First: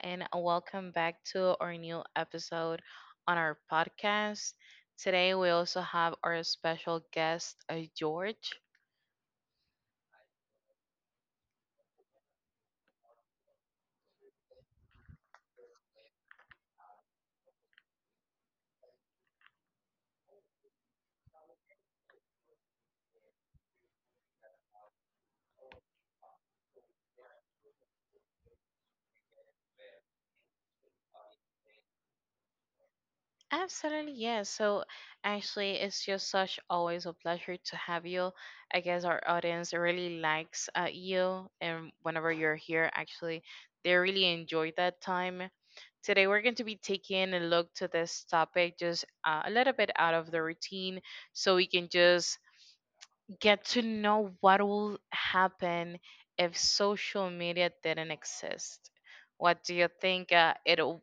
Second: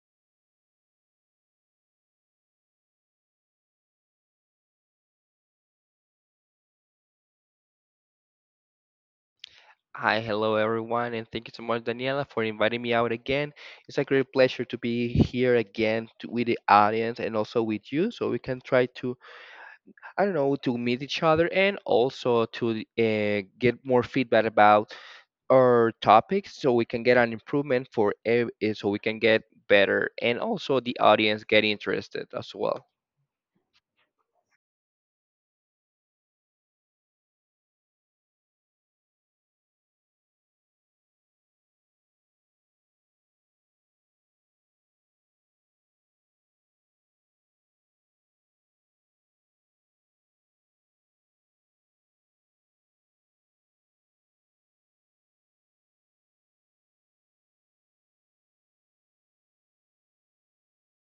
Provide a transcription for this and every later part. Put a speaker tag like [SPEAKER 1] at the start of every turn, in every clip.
[SPEAKER 1] and welcome back to our new episode on our podcast. Today, we also have our special guest, George.
[SPEAKER 2] Hi, hello everyone, and thank you so much, Daniela, for inviting me out again. It's a great pleasure to be here again to, with the audience and also with you, so we can try to, I don't know, to meet each other and also to get more feedback about our topics, so we can get an improvement for, so we can get better, and also the audience get interested as well.
[SPEAKER 1] Absolutely, yes. So actually, it's just such always a pleasure to have you. I guess our audience really likes you, and whenever you're here, actually, they really enjoy that time. Today, we're going to be taking a look to this topic just a little bit out of the routine so we can just get to know what will happen if social media didn't exist. What do you think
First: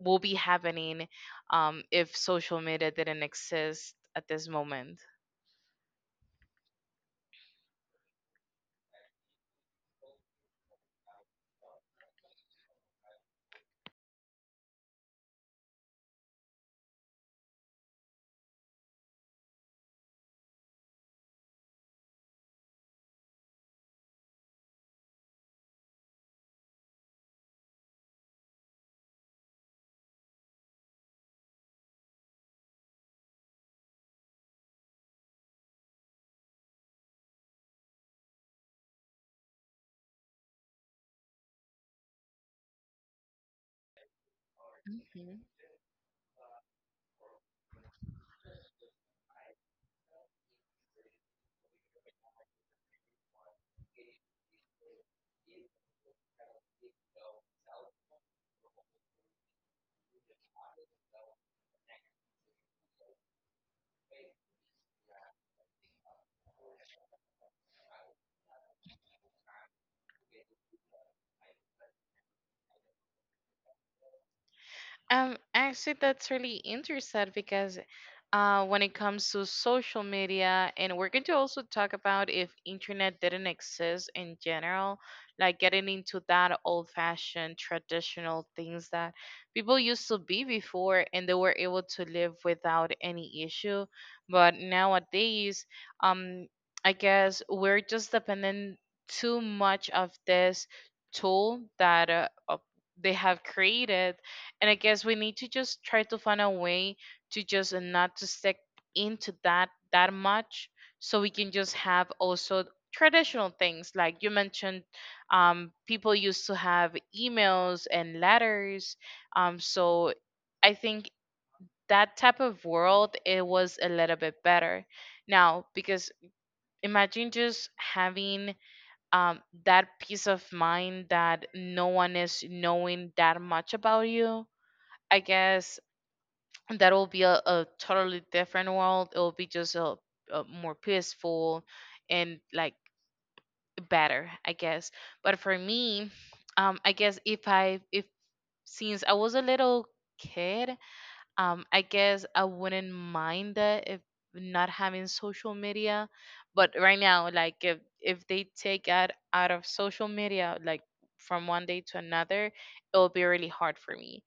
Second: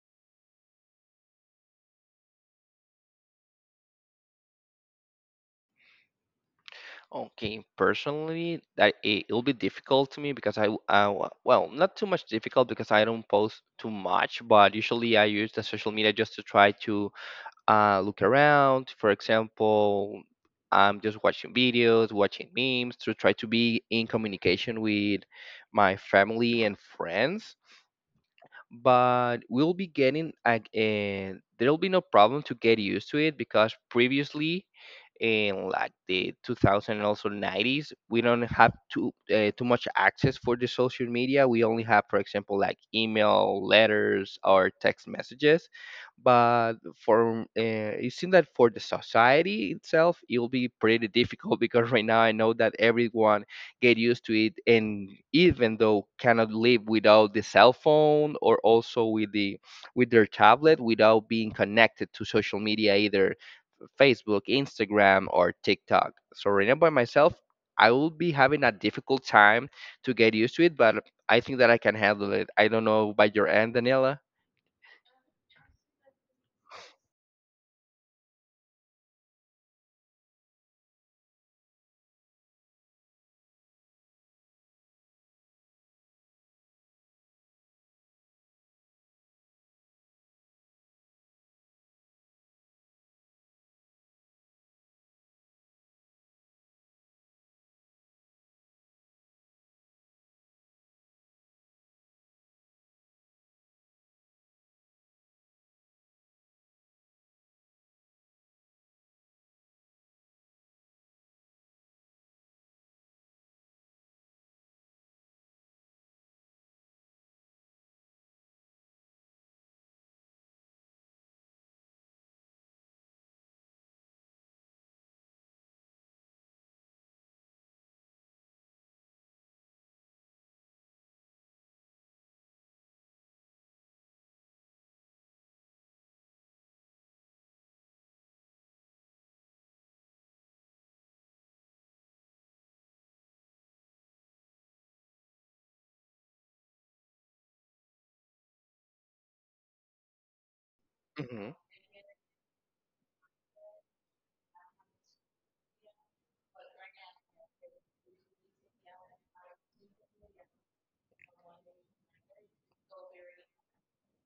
[SPEAKER 1] will be happening if social media didn't exist at this moment?
[SPEAKER 2] Okay, personally, it'll be difficult to me because well, not too much difficult because I don't post too much, but usually I use the social media just to try to look around. For example, I'm just watching videos, watching memes to try to be in communication with my family and friends, but we'll be and there'll be no problem to get used to it because previously in like the 2000 and also nineties we don't have too much access for the social media. We only have, for example, like email, letters, or text messages, but for it seems that for the society itself it'll be pretty difficult because right now I know that everyone get used to it and even though cannot live without the cell phone or also with their tablet, without being connected to social media, either Facebook, Instagram, or TikTok. So right now, by myself, I will be having a difficult time to get used to it, but I think that I can handle it. I don't know, by your end, Daniela?
[SPEAKER 1] Actually, that's really interesting because when it comes to social media, and we're going to also talk about if internet didn't exist in general, like getting into that old-fashioned traditional things that people used to be before, and they were able to live without any issue. But nowadays, um, I guess we're just dependent too much of this tool that they have created, and I guess we need to just try to find a way to just not to stick into that much, so we can just have also traditional things like you mentioned. People used to have emails and letters. So I think that type of world it was a little bit better now because imagine just having that peace of mind that no one is knowing that much about you. I guess that will be a totally different world. It will be just a more peaceful and like better, I guess. But for me, I guess if since I was a little kid,
[SPEAKER 2] Hmm.
[SPEAKER 1] I guess I wouldn't mind that if not having social media, but right now, like if they take out of social media, like from one day to another, it'll be really hard for me.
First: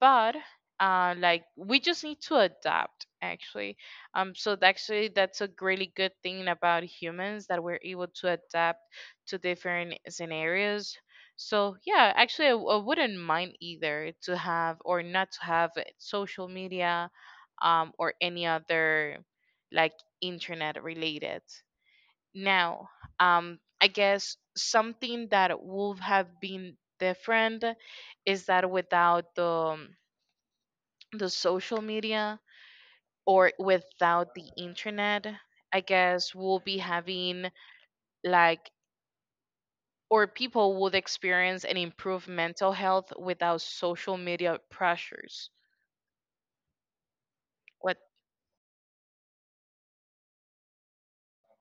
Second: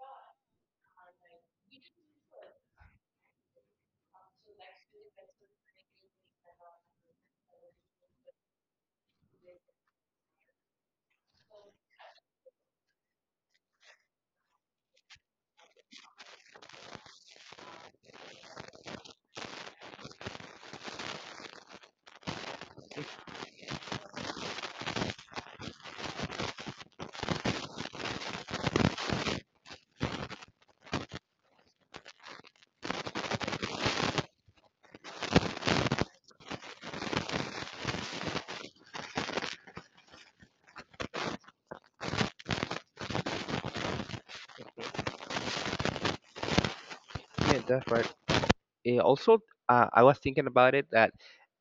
[SPEAKER 1] But like we just need to adapt actually. So actually that's a really good thing about humans that we're able to adapt to different scenarios. So yeah, actually, I wouldn't mind either to have or not to have social media, or any other like internet related. Now, I guess something that would have been different is that without the social media or without the internet, I guess we'll be having like, or people would experience and improve mental health without social media pressures.
[SPEAKER 2] Yeah, that's
[SPEAKER 1] What?
[SPEAKER 2] right. Also, I was thinking about it that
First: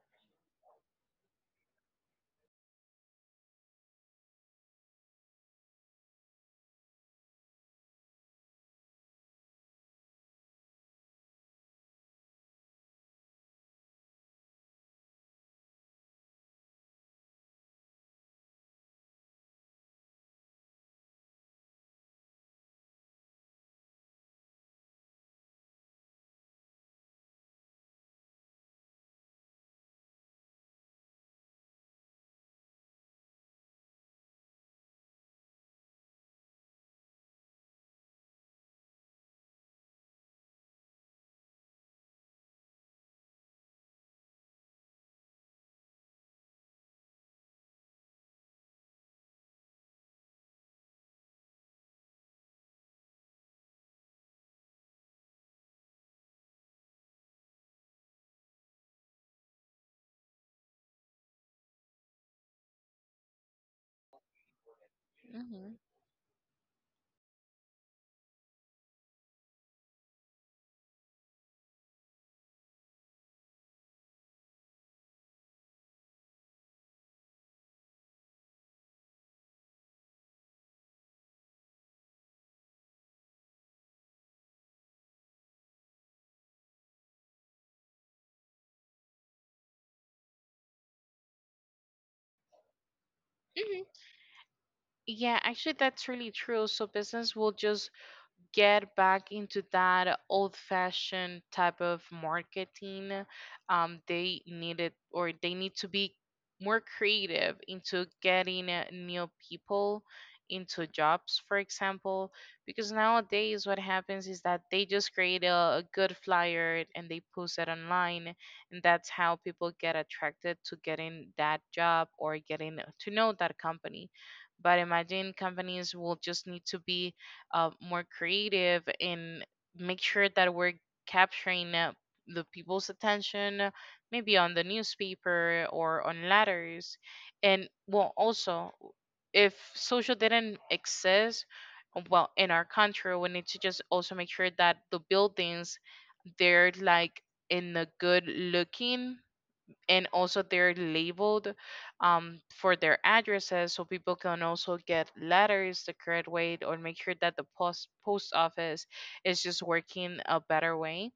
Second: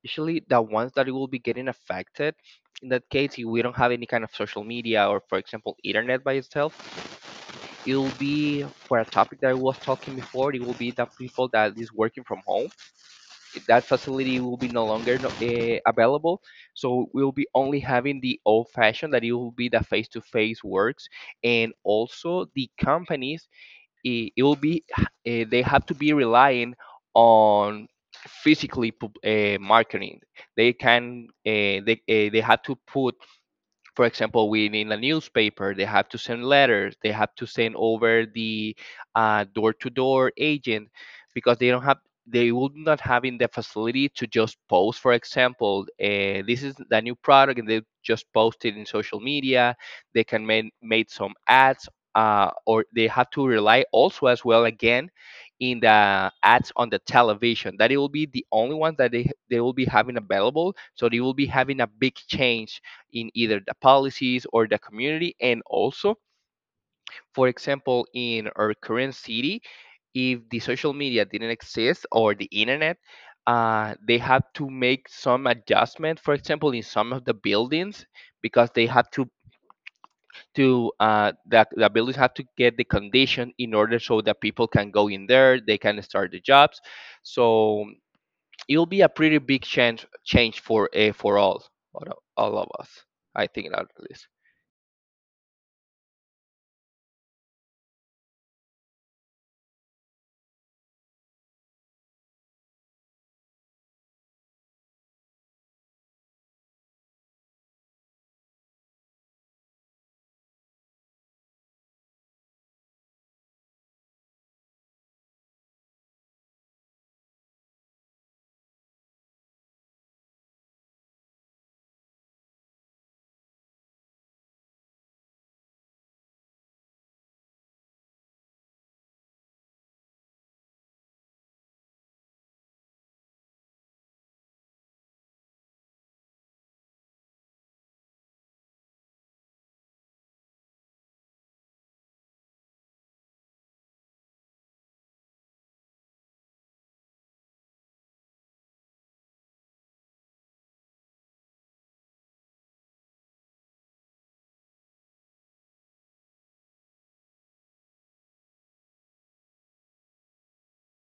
[SPEAKER 2] usually the ones that will be getting affected in that case, if we don't have any kind of social media or, for example, internet by itself, it will be for a topic that I was talking before. It will be the people that is working from home. That facility will be no longer available, so we'll be only having the old-fashioned, that it will be the face-to-face works, and also the companies, it will be they have to be relying on marketing. They can they have to put, for example, within in a newspaper. They have to send letters, they have to send over the door-to-door agent, because they would not have in the facility to just post, for example, this is the new product, and they just post it in social media. They can make some ads, or they have to rely also as well again in the ads on the television, that it will be the only ones that they will be having available. So they will be having a big change in either the policies or the community, and
[SPEAKER 1] Hmm.
[SPEAKER 2] also, for example, in our current city, if the social media didn't exist or the internet, they have to make some adjustment, for example in some of the buildings, because the buildings have to get the condition in order, so that people can go in there, they can start the jobs. So it'll be a pretty big change for all of us, I think,
[SPEAKER 1] Mhm.
[SPEAKER 2] at least.
[SPEAKER 1] Yeah, actually, that's really true. So business will just get back into that old fashioned type of marketing. They needed, or they need to be more creative into getting new people into jobs, for example, because nowadays what happens is that they just create a good flyer and they post it online, and that's how people get attracted to getting that job or getting to know that company. But imagine companies will just need to be more creative and make sure that we're capturing the people's attention, maybe on the newspaper or on letters. And well, also, if social didn't exist, well, in our country, we need to just also make sure that the buildings, they're like in a good looking, and also they're labeled for their addresses, so people can also get letters the correct way, or make sure that the post office is just working a better way.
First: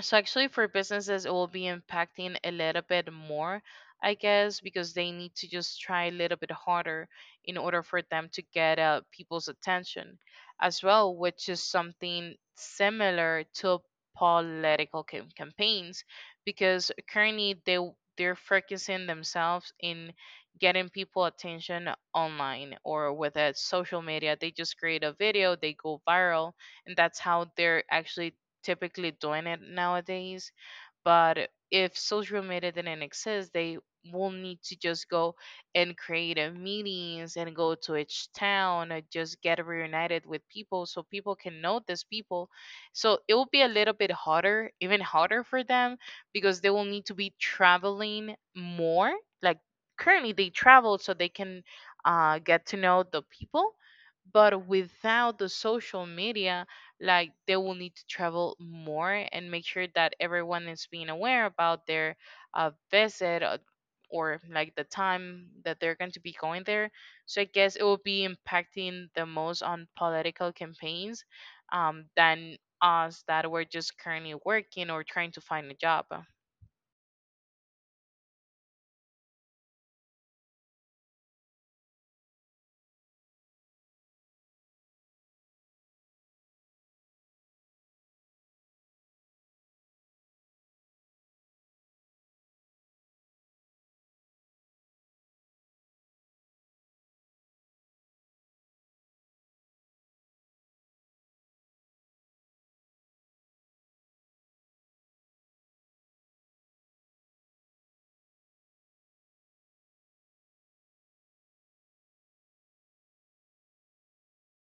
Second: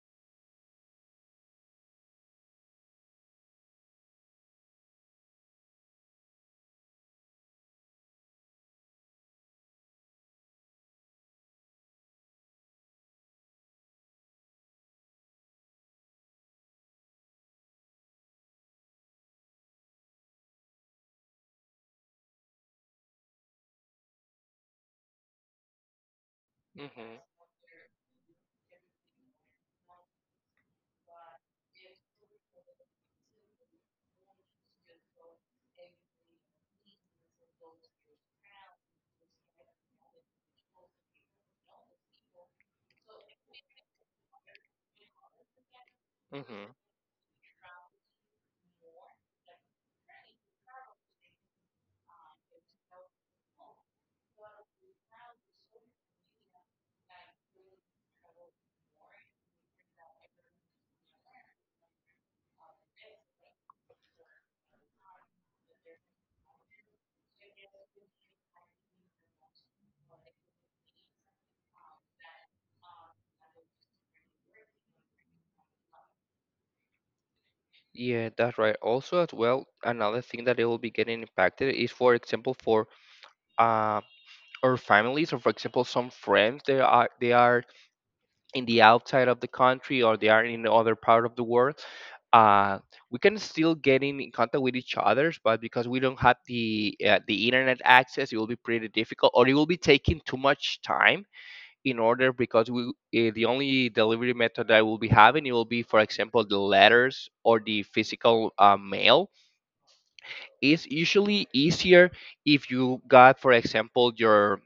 [SPEAKER 1] So actually for businesses it will be impacting a little bit more, I guess, because they need to just try a little bit harder in order for them to get people's attention as well, which is something similar to campaigns, because currently they're focusing themselves in getting people attention online or with a social media. They just create a video, they go viral, and
[SPEAKER 2] Hmm
[SPEAKER 1] that's how they're actually typically doing it nowadays. But if social media didn't exist, they will need to just go and create a meetings and go to each town and just get reunited with people so people can know these people. So it will be a little bit harder, even harder for them, because they
[SPEAKER 2] hmm.
[SPEAKER 1] will need to be traveling more. Like currently they travel so they can get to know the people. But without the social media, like they will need to travel more and make sure that everyone is being aware about their visit or like the time that they're going to be going there. So I guess it will be impacting the most on political campaigns, than us that we're just currently working or trying to find a job.
[SPEAKER 2] Yeah, that's right. Also, as well, another thing that it will be getting impacted is, for example, for uh, our families, or for example, some friends, they are in the outside of the country, or they are in the other part of the world. Uh, we can still get in contact with each others, but because we don't have the internet access, it will be pretty difficult, or it will be taking too much time in order, because the only delivery method I will be having, it will be, for example, the letters or the physical mail. It's usually easier if you got, for example, your,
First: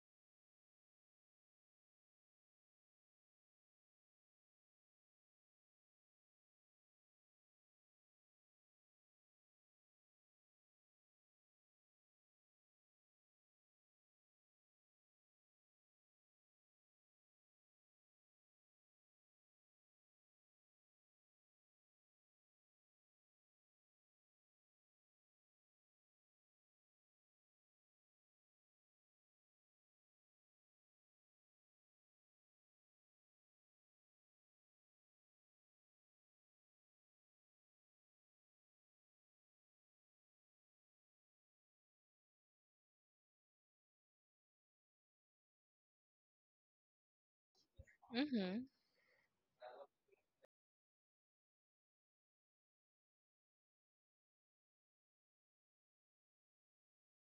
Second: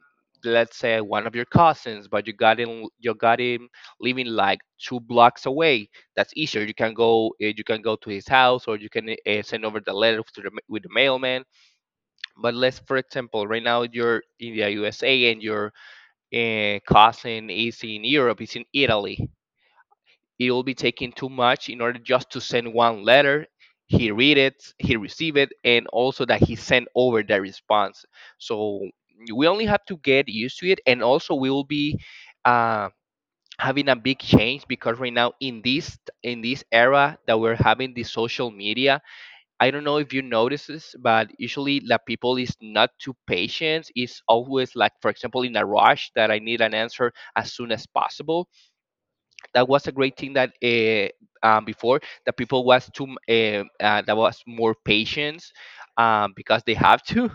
[SPEAKER 2] let's say, one of your cousins, but you got him living like two blocks away. That's easier, you can go, you can go to his house, or you can send over the letter to the, with the mailman. But let's, for example, right now you're in the USA, and you're cousin is in Europe, is in Italy. It will be taking too much in order just to send one letter. He read it, he receive it, and also that he sent over the response. So we only have to get used to it, and also we will be uh, having a big change, because right now in this era that we're having the social media, I don't know if you notice this, but usually la people is not too patient. It's always like, for example, in a rush, that I need an answer as soon as possible.
[SPEAKER 1] Hmm.
[SPEAKER 2] That was a great thing that before, the people was too that was more patience, because they have to.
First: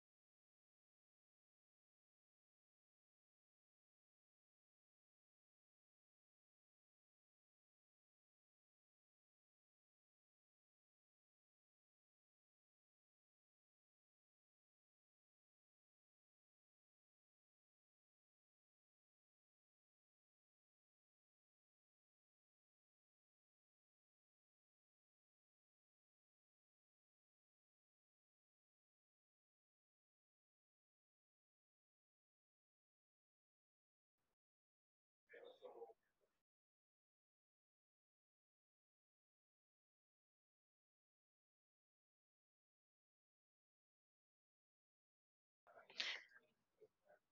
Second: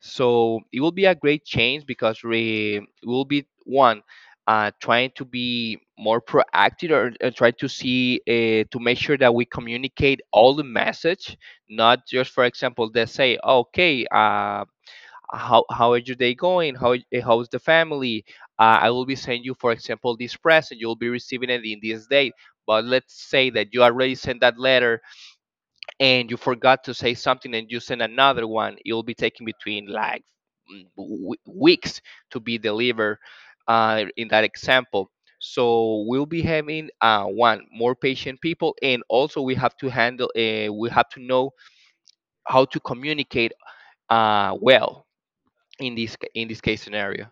[SPEAKER 2] So it will be a great change, because we will be one, trying to be more proactive, or try to see to make sure that we communicate all the message, not just, for example, they say, okay, how is your day going, how's the family? I will be sending you, for example, this present, you'll be receiving it in this date. But let's say that you already sent that letter, and you forgot to say something, and you send another one, it will be taking between like weeks to be delivered in that example. So we'll be having one more patient people, and also we have to handle, we have to know how to communicate well in this case scenario.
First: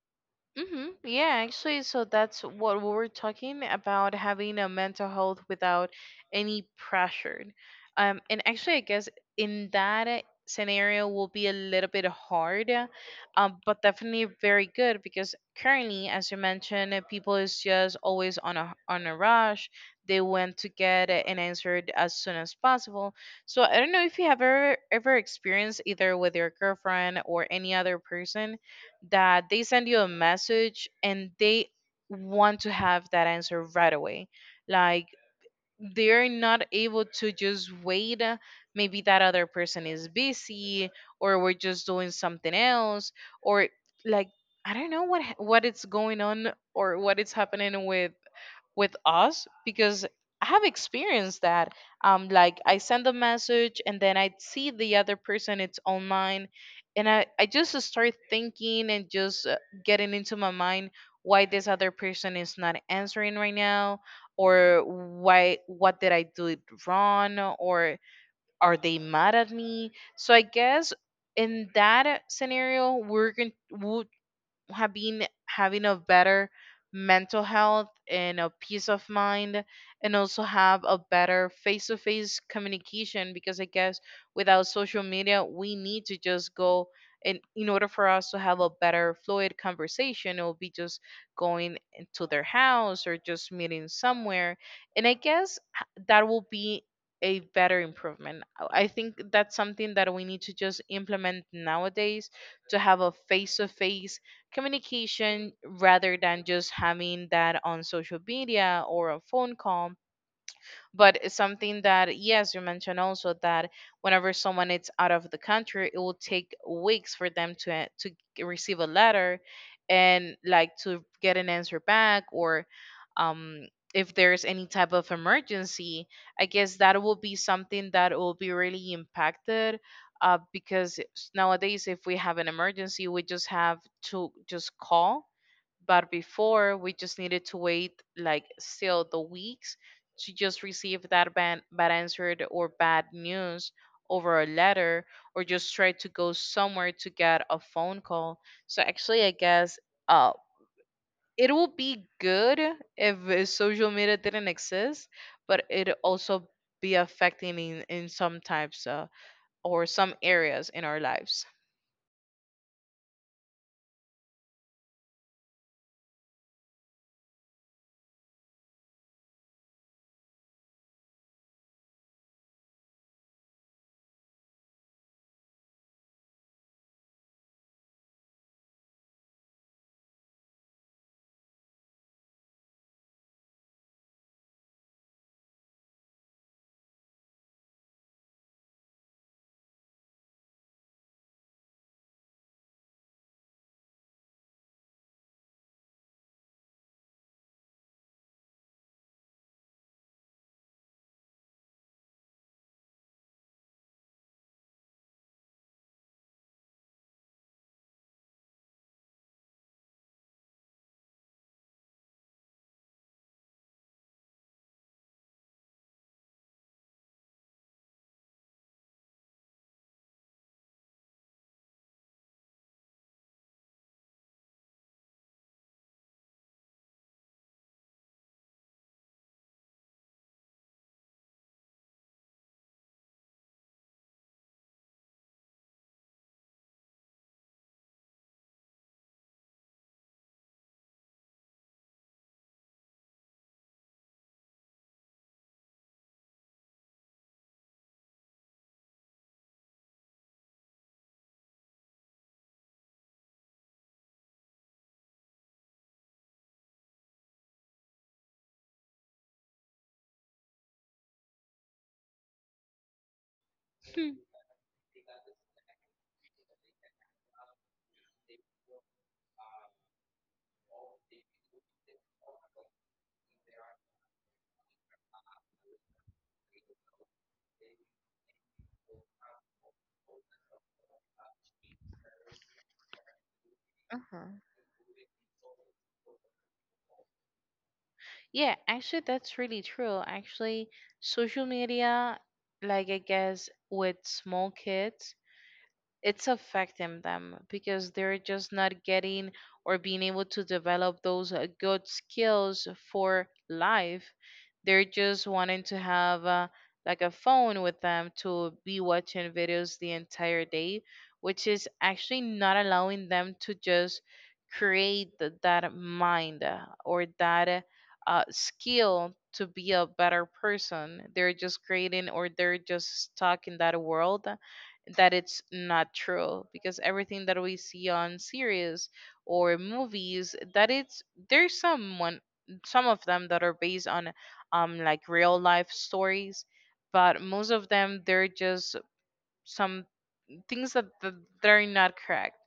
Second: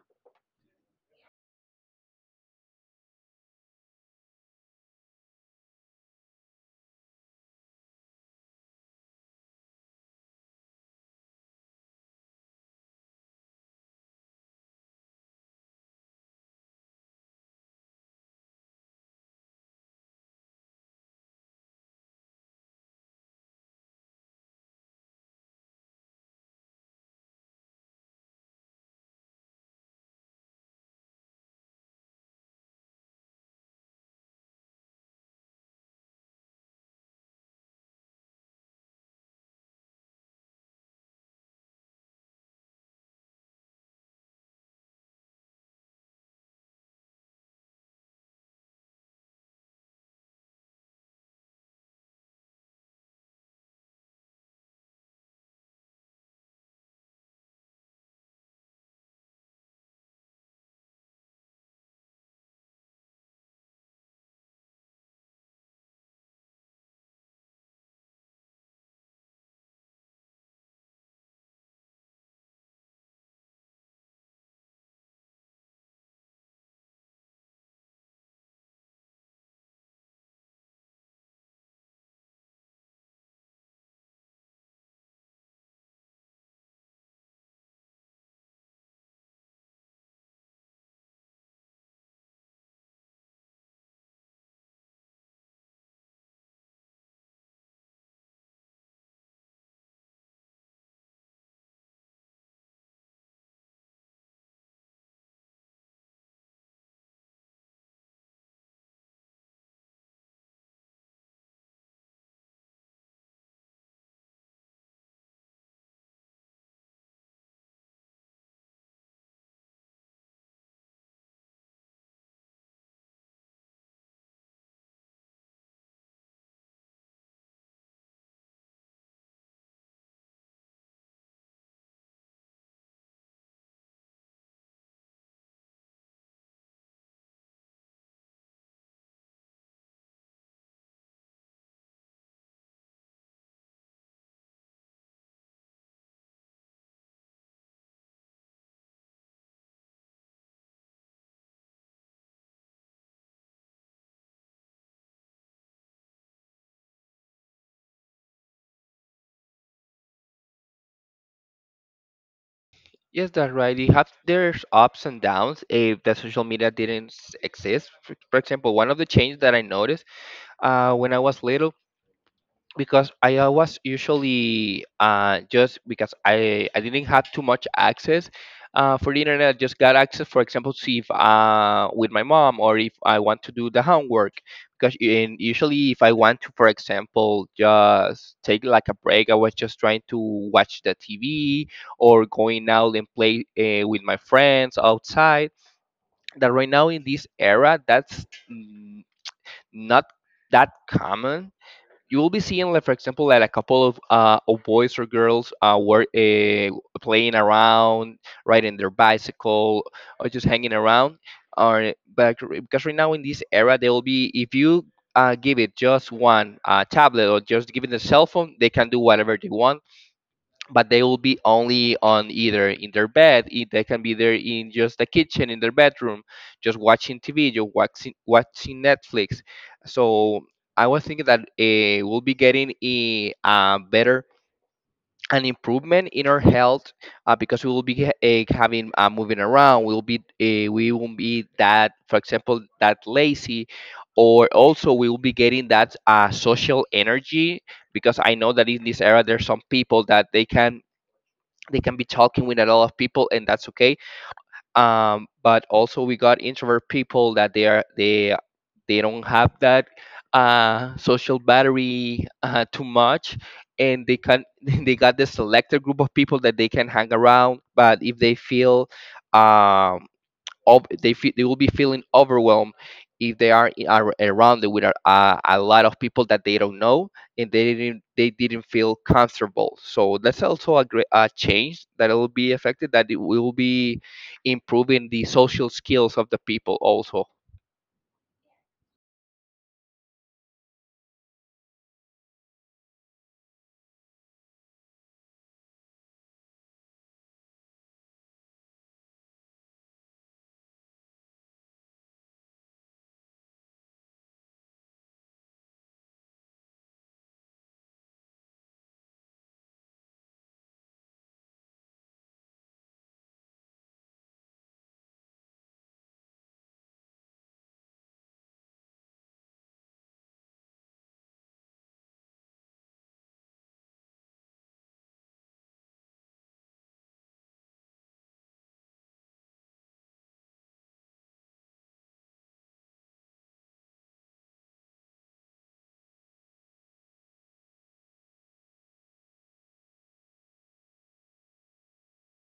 [SPEAKER 1] Mm-hmm. Yeah, actually, so that's what we were talking about, having a mental health without any pressure. And actually, I guess in that scenario will be a little bit hard, but definitely very good because currently, as you mentioned, people is just always on a rush. They want to get an answer as soon as possible. So I don't know if you have ever experienced either with your girlfriend or any other person that they send you a message and they want to have that answer right away. Like they're not able to just wait. Maybe that other person is busy, or we're just doing something else, or like I don't know what it's going on or what it's happening with us, because I have experienced that. Like I send a message and then I see the other person, it's online, and I just start thinking and just getting into my mind why this other person is not answering right now, or why, what did I do it wrong, or are they mad at me? So I guess in that scenario we're going have been having a better mental health and a peace of mind, and also have a better face-to-face communication, because I guess without social media we need to just go, and in order for us to have a better fluid conversation it will be just going into their house or just meeting somewhere. And I guess that will be a better improvement. I think that's something that we need to just implement nowadays, to have a face to face communication rather than just having that on social media or a phone call. But it's something that, yes, you mentioned also that whenever someone is out of the country, it will take weeks for them to receive a letter, and like to get an answer back. Or um if there's any type of emergency, I guess that will be something that will be really impacted, because nowadays if we have an emergency we just have to just call. But before we just needed to wait like still the weeks to just receive that bad answer or bad news over a letter, or just try to go somewhere to get a phone call. So actually, I guess uh, it would be good if social media didn't exist, but it also be affecting in some types or some areas in our lives.
[SPEAKER 2] Yes, that's right. You have there's ups and downs if the social media didn't exist. For example, one of the changes that I noticed when I was little, because I was usually just because I didn't have too much access for the internet. I just got access, for example, to see if with my mom, or if I want to do the homework. Because in, usually, if I want to, for example, just take like a break, I was just trying to watch the TV, or going out and play with my friends outside. That right now, in this era, that's mm, not that common. You will be seeing like, for example, like a couple of boys or girls were playing around, riding their bicycle, or just hanging around, or, but because right now in this era, they will be, if you give it just one tablet, or just give it a cell phone, they can do whatever they want, but they will be only on either in their bed, they can be there in just the kitchen, in their bedroom, just watching TV, just watching Netflix. So I was thinking that we'll be getting, eh, a better an improvement in our health, because we will be having moving around, we'll be we won't be that, for example, that lazy, or also we will be getting that social energy, because I know that in this era there's some people that they can be talking with a lot of people, and that's okay. But also we got introvert people that they are they don't have that social battery too much, and
[SPEAKER 1] Hmm.
[SPEAKER 2] they can they got this selected group of people that they can hang around. But if they feel um, they feel, they will be feeling overwhelmed if they are, are around with a, a lot of people that they don't know, and they didn't feel comfortable. So that's also a great a change that it will be affected, that it will be improving the social skills of the people also.
[SPEAKER 1] Yeah, actually, that's really true. Actually, social media, like I guess with small kids, it's affecting them because they're just not getting or being able to develop those good skills for life. They're just wanting to have like a phone with them to be watching videos the entire day, which is actually not allowing them to just create that mind or that skill to be a better person. They're just creating, or they're just stuck in that world that it's not true, because everything that we see on series or movies, that it's there's someone, some of them that are based on like real life stories, but most of them they're just some things that they're not correct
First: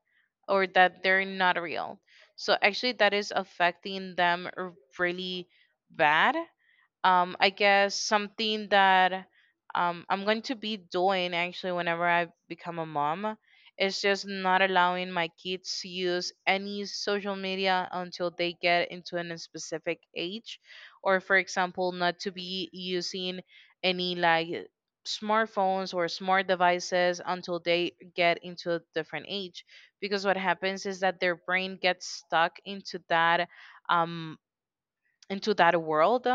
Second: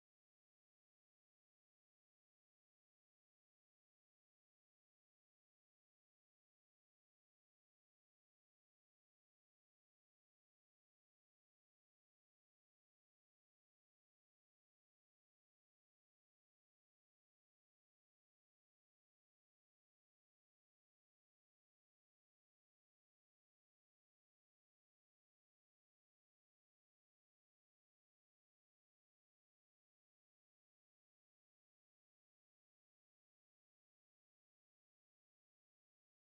[SPEAKER 1] or that they're not real. So actually that is affecting them really bad. I guess something that I'm going to be doing actually whenever I become a mom is just not allowing my kids to use any social media until they get into a specific age, or for example not to be using any like smartphones or smart devices until they get into a different age, because what happens is that their brain gets stuck into that, um into that world.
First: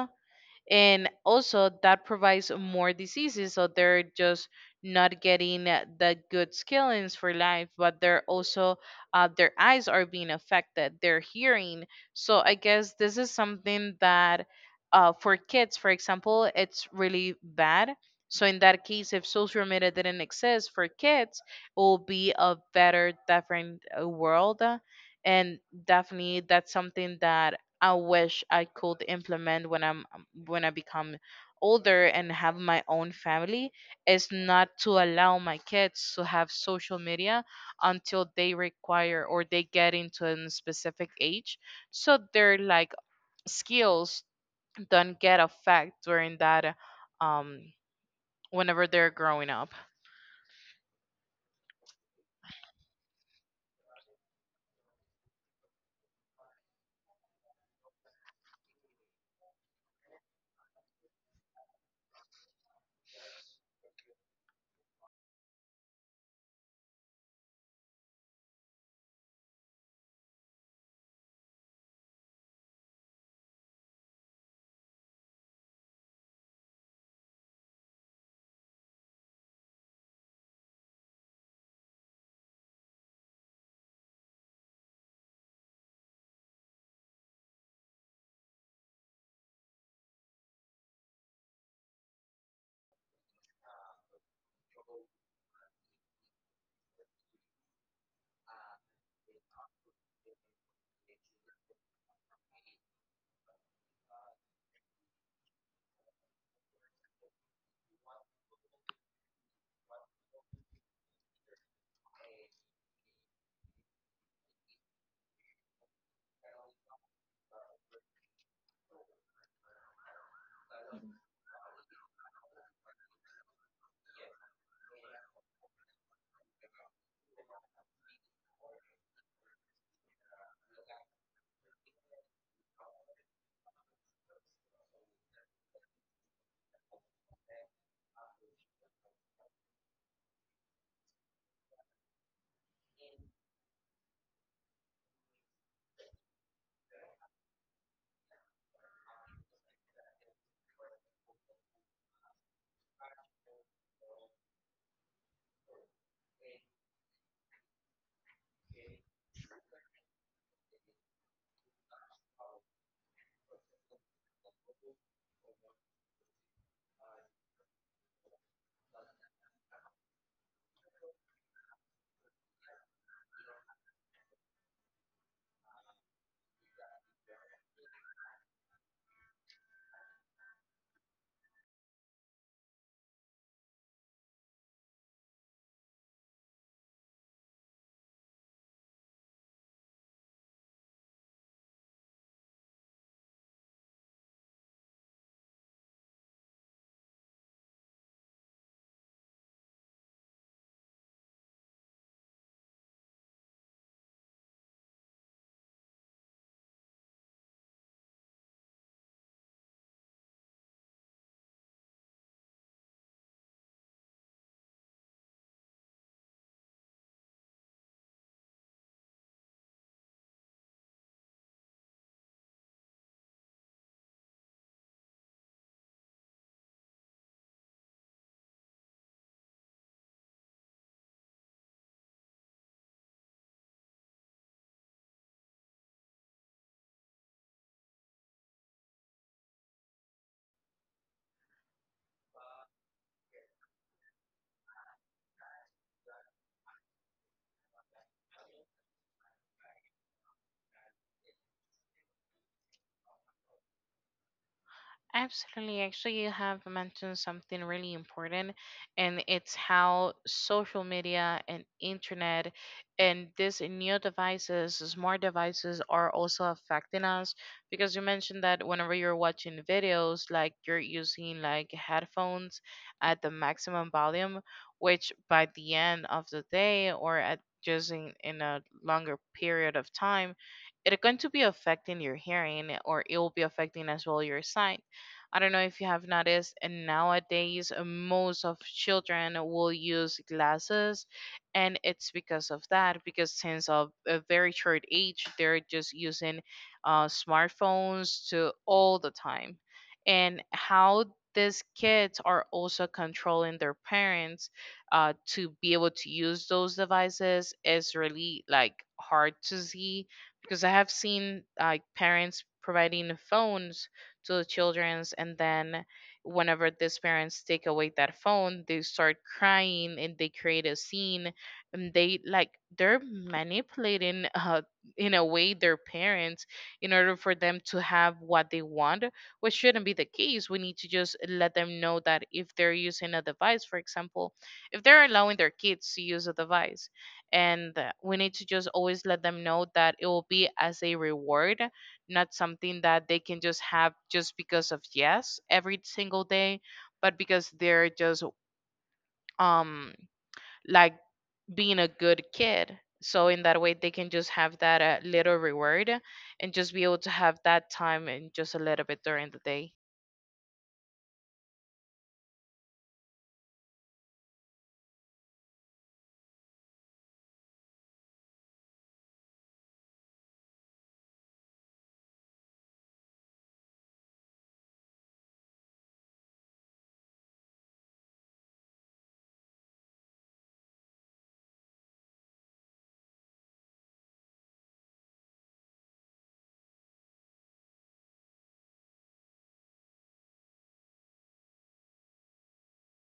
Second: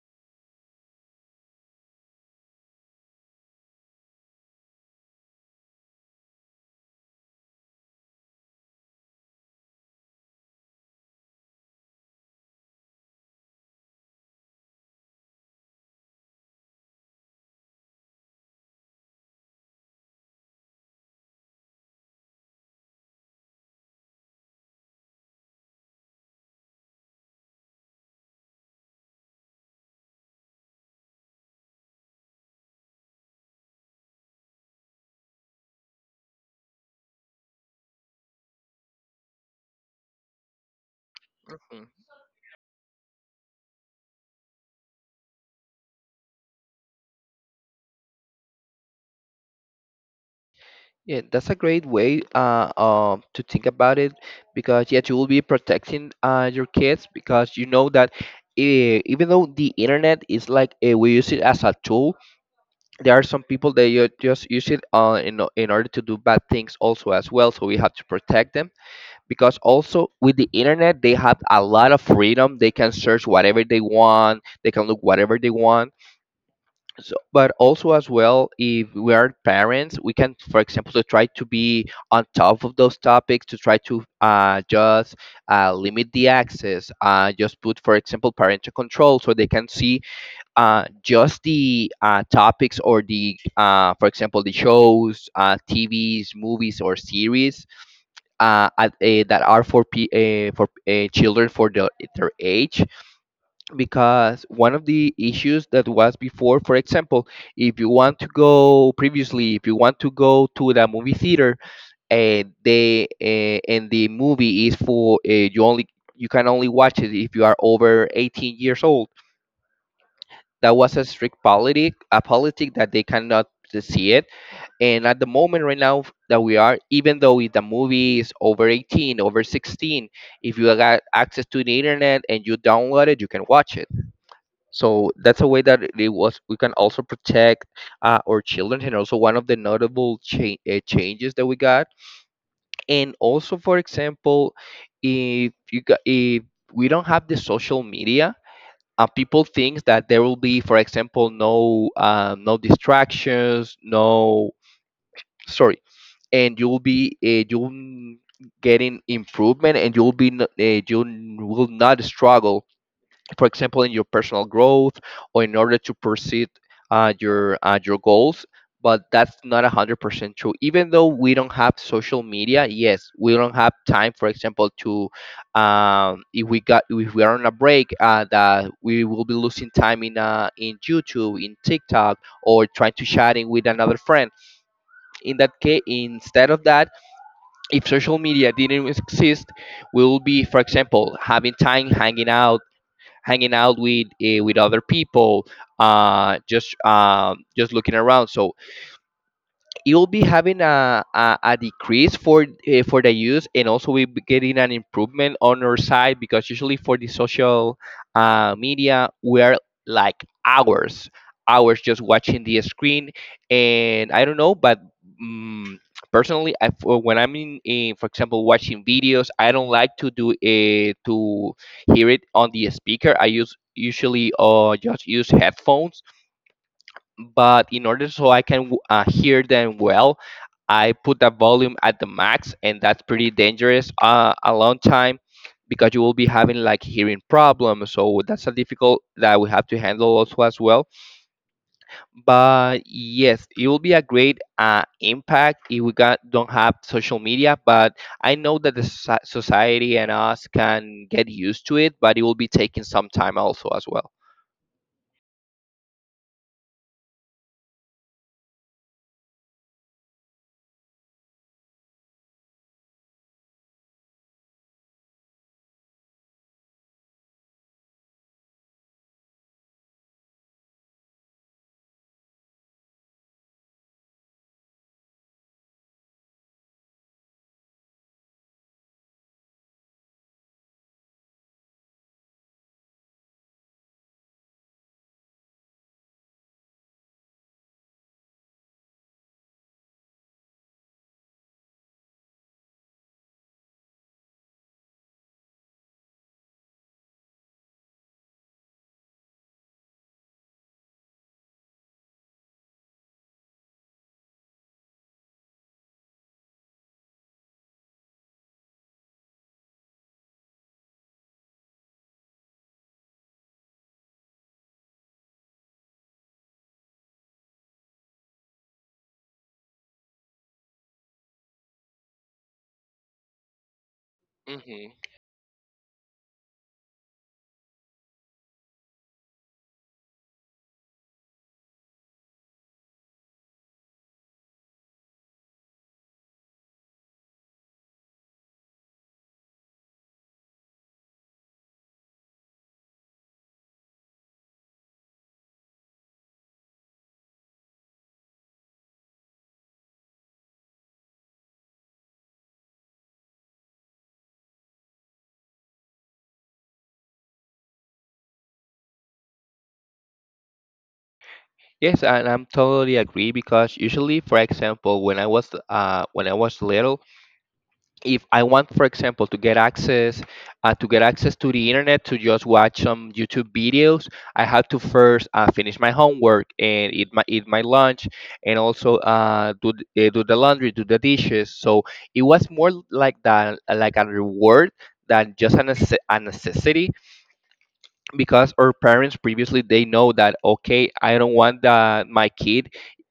[SPEAKER 1] And also that provides more diseases, so they're just not getting the good skillings for life, but they're also their eyes are being affected, their hearing. So I guess this is something that for kids for example, it's really bad. So in that case, if social media didn't exist for kids, it will be a better different world. And definitely that's something that I wish I could implement when I become older and have my own family, is not to allow my kids to have social media until they require, or they get into a specific age,
[SPEAKER 2] Mhm.
[SPEAKER 1] so their like skills don't get affected during that, um whenever they're growing up.
[SPEAKER 2] Yeah, that's a great way to think about it, because yes, you will be protecting your kids, because you know that even though the internet is like we use it as a tool. There are some people that you just use it in order to do bad things also as well, so we have to protect them, because also with the internet they have a lot of freedom. They can search whatever they want, they can look whatever they want. So, but also as well, if we are parents, we can for example to try to be on top of those topics, to try to just limit the access, just put for example parental control, so they can see just the topics, or the, for example, the shows, TVs, movies, or series, that are for children, for the, their age. Because one of the issues that was before, for example, if you want to go previously, if you want to go to the movie theater, and the movie is for you can only watch it if you are over 18 years old. That was a strict politic, a politic that they cannot see it. And at the moment right now that we are, even though if the movie is over 18, over 16, if you got access to the internet and you download it, you can watch it. So that's a way that it was. We can also protect our children, and also one of the notable changes that we got. And also, for example, if you got, if we don't have the social media, people think that there will be, for example, no no distractions, no, sorry, and you'll be you'll getting improvement, and you will not struggle, for example, in your personal growth, or in order to pursue your goals. But that's not 100% true. Even though we don't have social media, yes, we don't have time, for example, to if we are on a break, that we will be losing time in in YouTube, in TikTok, or trying to chatting with another friend. In that case, instead of that, if social media didn't exist, we will be, for example, having time hanging out with with other people, just looking around. So you'll be having a decrease for for the use, and also we'll be getting an improvement on our side, because usually for the social media we're like hours just watching the screen. And I don't know, but mm personally, when I'm in for example watching videos, I don't like to do it to hear it on the speaker. I use usually just use headphones, but in order so I can hear them well, I put the volume at the max, and that's pretty dangerous a long time, because you will be having like hearing problems. So that's a difficult that we have to handle also as well. But yes, it will be a great impact if we got, don't have social media. But I know that the society and us can get used to it, but it will be taking some time also as well.
[SPEAKER 1] Absolutely. Actually, you have mentioned something really important, and it's how social media and internet and these new devices, smart devices, are also affecting us. Because you mentioned that whenever you're watching videos, like you're using like headphones at the maximum volume, which by the end of the day or at just in a longer period of time, it's going to be affecting your hearing, or it will be affecting as well your sight. I don't know if you have noticed, and nowadays most of children will use glasses, and it's because of that. Because since of a very short age, they're just using smartphones to all the time. And how these kids are also controlling their parents to be able to use those devices is really like hard to see, because I have seen like parents providing phones to the children's, and then whenever these parents take away that phone, they start crying and they create a scene, and they like they're manipulating
[SPEAKER 2] Hmm.
[SPEAKER 1] in a way their parents, in order for them to have what they want, which shouldn't be the case. We need to just let them know that if they're using a device, for example, if they're allowing their kids to use a device, and we need to just always let them know that it will be as a reward, not something that they can just have just because of yes every single day, but because they're just um like being a good kid, so in that way they can just have that little reward, and just be able to have that time and just a little bit during the day.
[SPEAKER 2] Yes, and I'm totally agree, because usually, for example, when I was little, if I want, for example, to get access to the internet to just watch some YouTube videos, I have to first finish my homework and eat my lunch, and also do the laundry, do the dishes. So it was more like that, like a reward than just a necessity, because our parents previously they know that, okay, I don't want that my kid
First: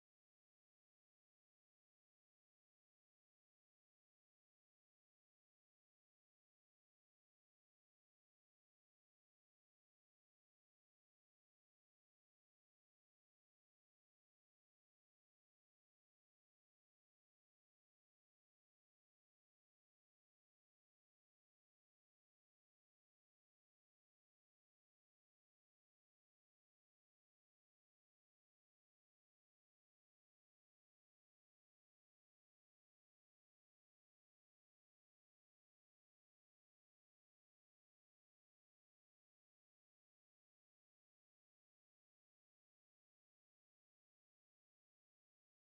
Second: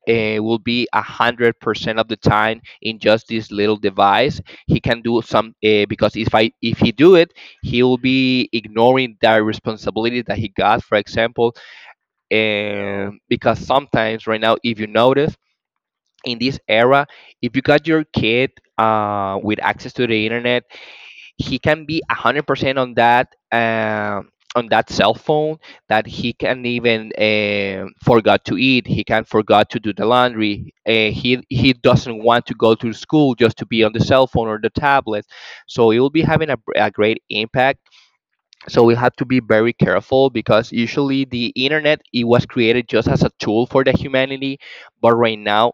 [SPEAKER 2] will be 100% of the time in just this little device. He can do some because if he do it, he will be ignoring that responsibility that he got, for example. And because sometimes right now, if you notice, in this era, if you got your kid with access to the internet, he can be 100% on that on that cell phone, that he can even forgot to eat. He can forgot to do the laundry, he doesn't want to go to school, just to be on the cell phone or the tablet. So it will be having a great impact, so we have to be very careful, because usually the internet it was created just as a tool for the humanity. But right now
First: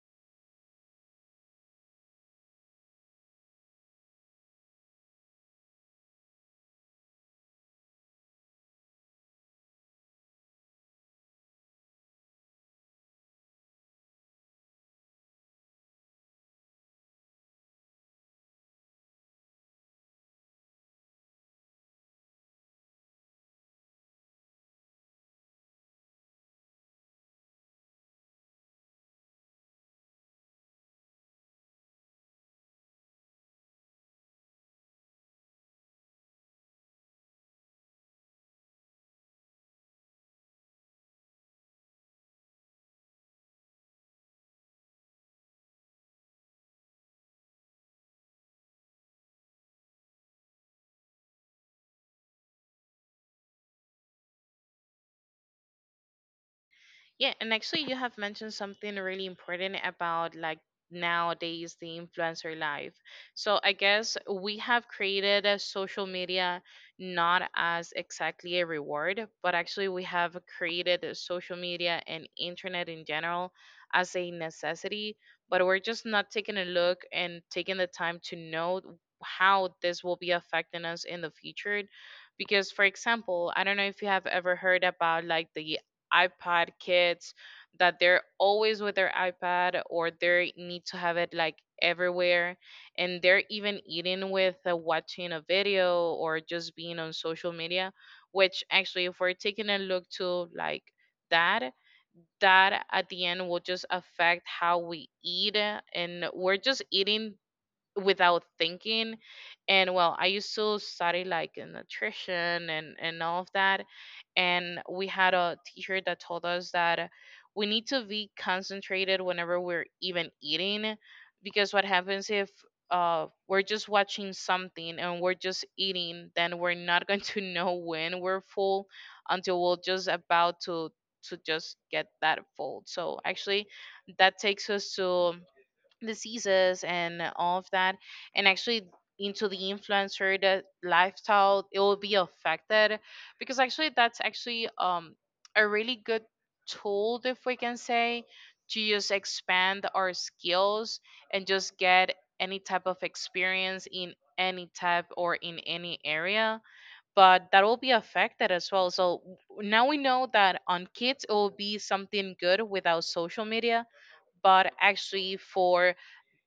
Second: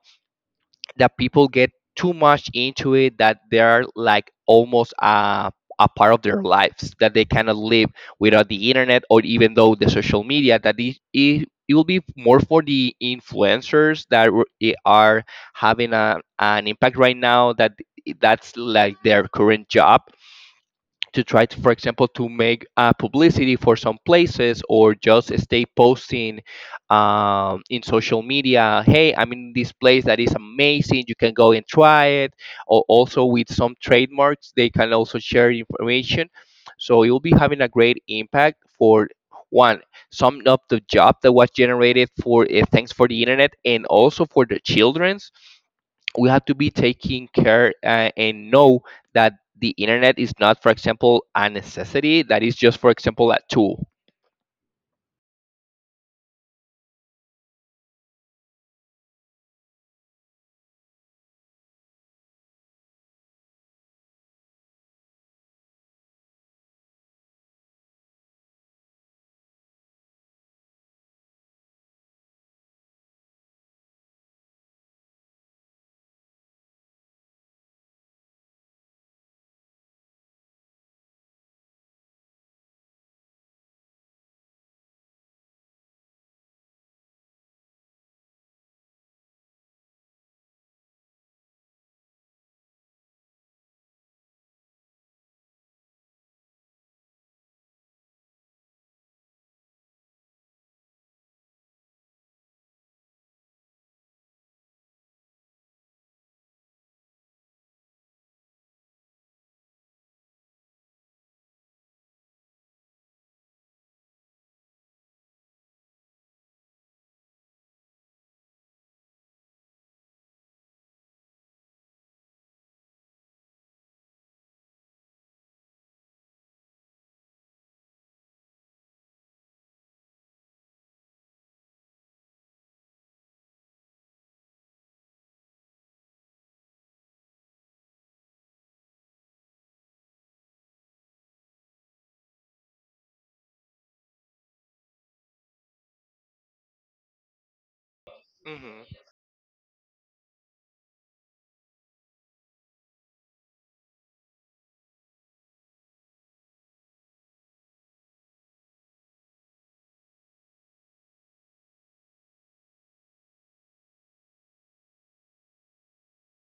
[SPEAKER 2] that people get too much into it, that they're like almost a part of their lives, that they cannot live without the internet. Or even though the social media, that it will be more for the influencers, that are having an impact right now, that that's like their current job, to try to, for example, to make publicity for some places, or just stay posting in social media. Hey, I'm in this place that is amazing. You can go and try it. Or also with some trademarks, they can also share information. So you'll be having a great impact for one, some of the job that was generated for thanks for the internet, and also for the children's, we have to be taking care and know that the internet is not, for example, a necessity, that is just, for example, a tool.
[SPEAKER 1] Yeah, and actually, you have mentioned something really important about like nowadays the influencer life. So I guess we have created a social media not as exactly a reward, but actually we have created a social media and internet in general as a necessity, but we're just not taking a look and taking the time to know how this will be affecting us in the future. Because for example, I don't know if you have ever heard about like the iPad kids, that they're always with their iPad, or they need to have it like everywhere, and they're even eating with watching a video or just being on social media. Which actually if we're taking a look to like that, that at the end will just affect how we eat, and we're just eating without thinking. And well, I used to study like in nutrition and all of that, and we had a teacher that told us that we need to be concentrated whenever we're even eating. Because what happens if we're just watching something and we're just eating, then we're not going to know when we're full, until we're just about to just get that full. So actually that takes us to diseases and all of that. And actually into the influencer the lifestyle, it will be affected, because actually that's actually a really good tool, if we can say,
[SPEAKER 2] Hmm.
[SPEAKER 1] to just expand our skills and just get any type of experience in any type or in any area. But that will be affected as well. So now we know that on kids it will be something good without social media, but actually for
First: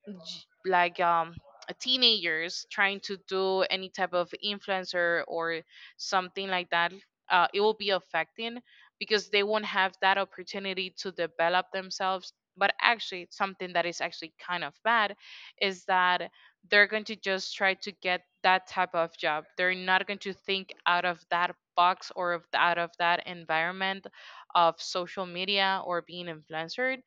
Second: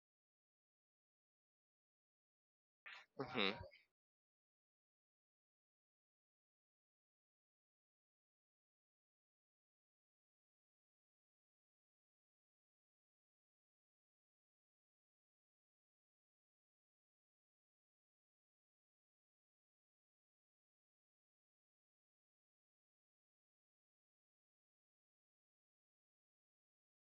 [SPEAKER 1] like teenagers trying to
[SPEAKER 2] Hmm.
[SPEAKER 1] do any type of influencer or something like that, it will be affecting, because they won't have that opportunity to develop themselves. But actually something that is actually kind of bad is that they're going to just try to get that type of job, they're not going to think out of that box, or of, out of that environment of social media or being influencer.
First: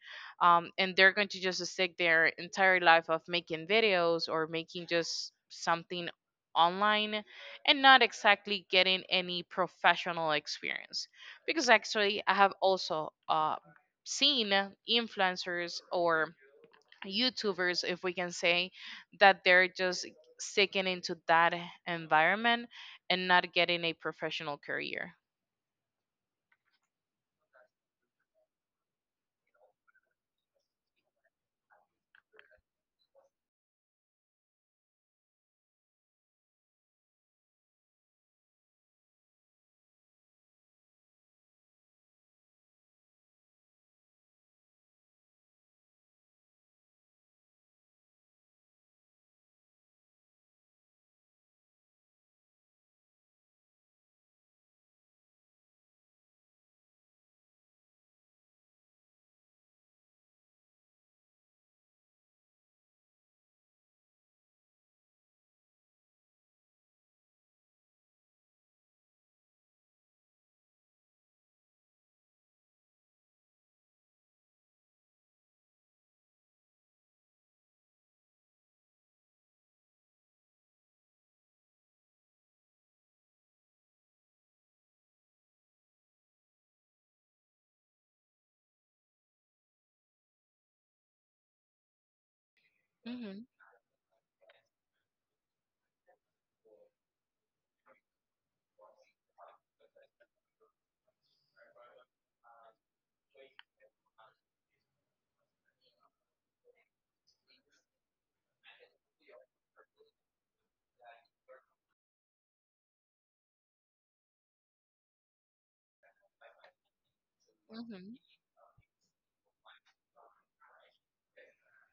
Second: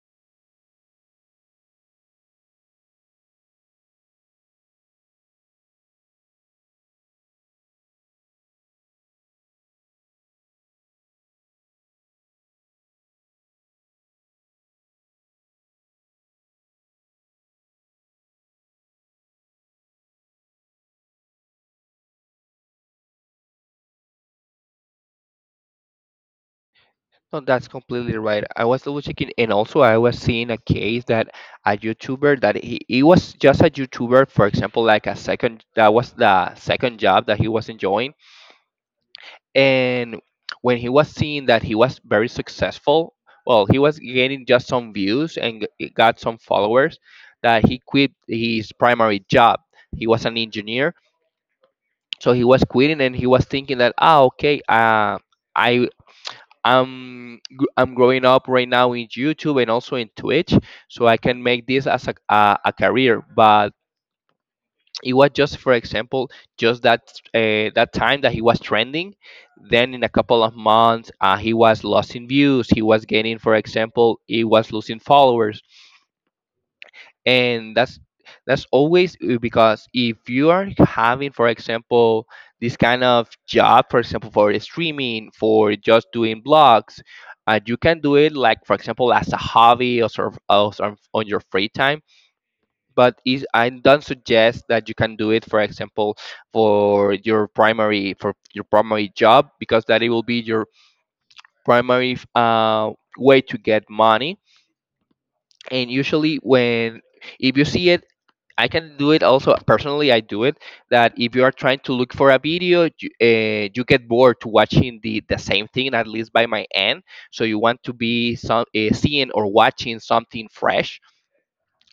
[SPEAKER 1] And they're going to just stick their entire life of making videos or making just something online, and not exactly getting any professional experience. Because actually I have also seen influencers or youtubers, if we can say, that they're just sticking into that environment and not getting a professional career.
[SPEAKER 2] No, that's completely right. I was double checking, and also I was seeing a case that a YouTuber, that he was just a YouTuber, for example, like a second, that was the second job that he was enjoying, and when he was seeing that he was very successful, well, he was gaining just some views and got some followers, that he quit his primary job. He was an engineer, so he was quitting, and he was thinking that, ah, okay, i I'm growing up right now in YouTube and also in Twitch, so I can make this as a career. But it was just, for example, just that time that he was trending. Then in a couple of months, he was losing views. He was gaining, for example, he was losing followers. And that's always because if you are having, for example, this kind of job, for example, for streaming, for just doing blogs, you can do it like, for example, as a hobby, or sort of, also on your free time. But
[SPEAKER 1] Hmm.
[SPEAKER 2] I don't suggest that you can do it, for example, for your primary job, because that it will be your primary way to get money. And usually, when if you see it, I can do it also personally. I do it, that if you are trying to look for a video, you get bored to watching the same thing, at least by my end. So you want to
[SPEAKER 1] Hmm.
[SPEAKER 2] be some seeing or watching something fresh,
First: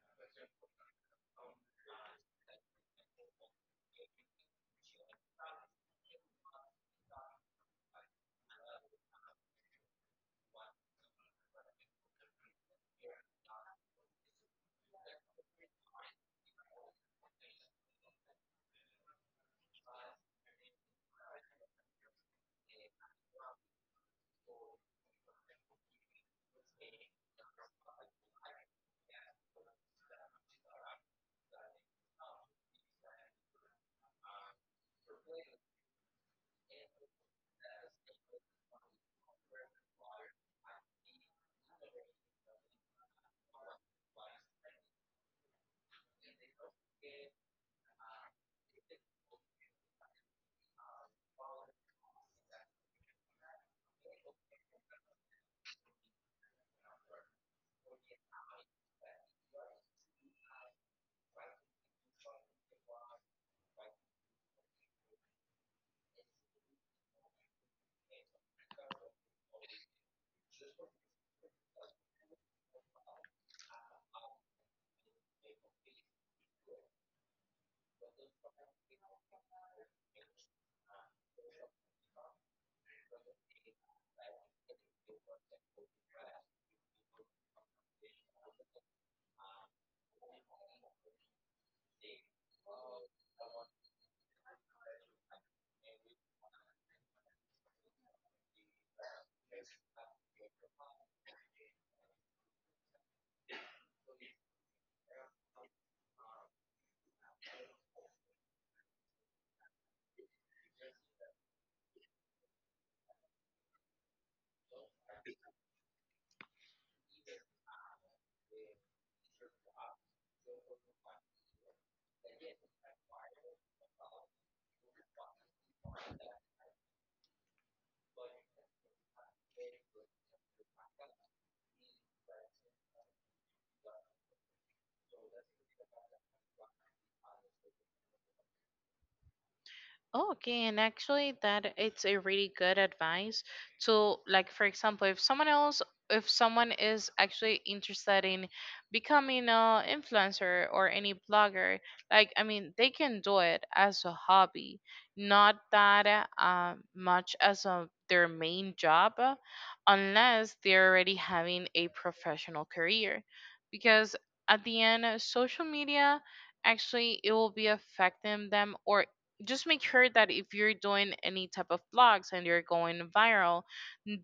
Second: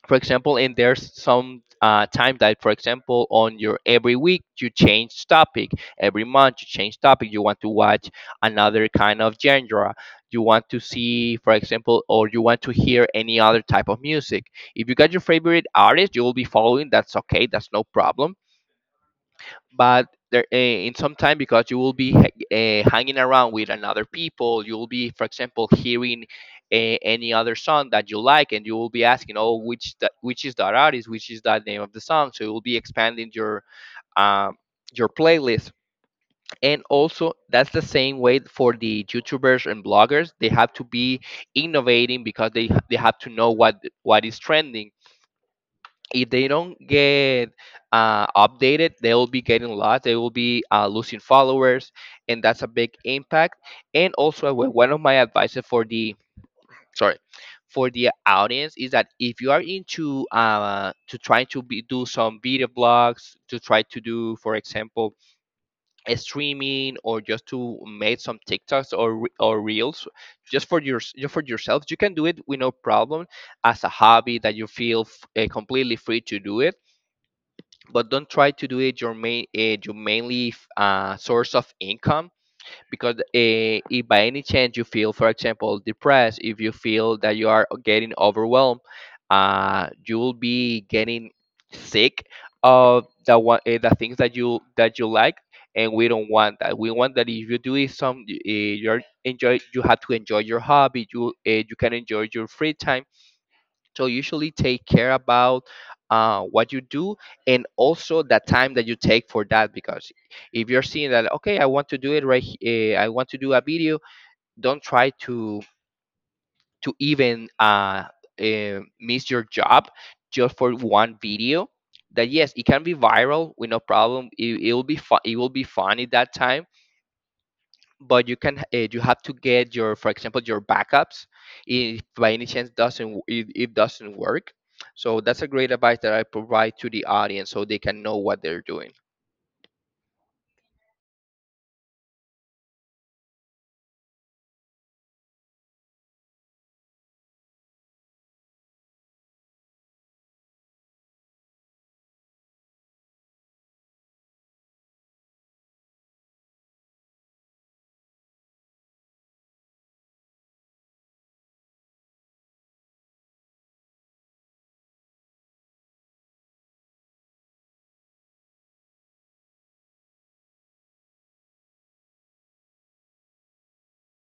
[SPEAKER 2] for example. And there's some time that, for example, on your every week you change topic. Every month you change topic, you want to watch another kind of genre. You want to see, for example, or you want to hear any other type of music. If you got your favorite artist you will be following, that's okay, that's no problem. But there in some time, because you will be hanging around with another people, you will be, for example, hearing any other song that you like, and you will be asking, oh, which is that artist, which is that name of the song. So you will be expanding um your playlist. And also that's the same way for the YouTubers and bloggers. They have to be innovating, because they have to know what is trending. If they don't get updated, they will be getting lost. They will be losing followers, and that's a big impact. And also, one of my advices for the, sorry, for the audience, is that if you are into to trying to do some video blogs, to try to do, for example, a streaming, or just to make some TikToks or reels, just for yourself, you can do it with no problem, as a hobby that you feel completely free to do it. But don't try to do it your main source of income, because if by any chance you feel, for example, depressed, if you feel that you are getting overwhelmed, you will be getting sick of the things that you like. And we don't want that. We want that if you do it some you're enjoy you have to enjoy your hobby. You can enjoy your free time, so usually take care about what you do, and also the time that you take for that. Because if you're seeing that, okay, I want to do a video. Don't try to even miss your job just for one video. That, yes, it can be viral with no problem. It will be fun. It will be fun at that time, but you can you have to get your, for example, your backups if by any chance doesn't it doesn't work. So that's a great advice that I provide to the audience so they can know what they're doing.
[SPEAKER 1] Oh, okay, and actually that it's a really good advice to like for example, if someone else, if someone is actually interested in becoming a influencer or any blogger, like I mean, they can do it as a hobby, not that much as a their main job, unless they're already having a professional career. Because at the end, social media actually it will be affecting them. Or just make sure that if you're doing any type of blogs and you're going viral,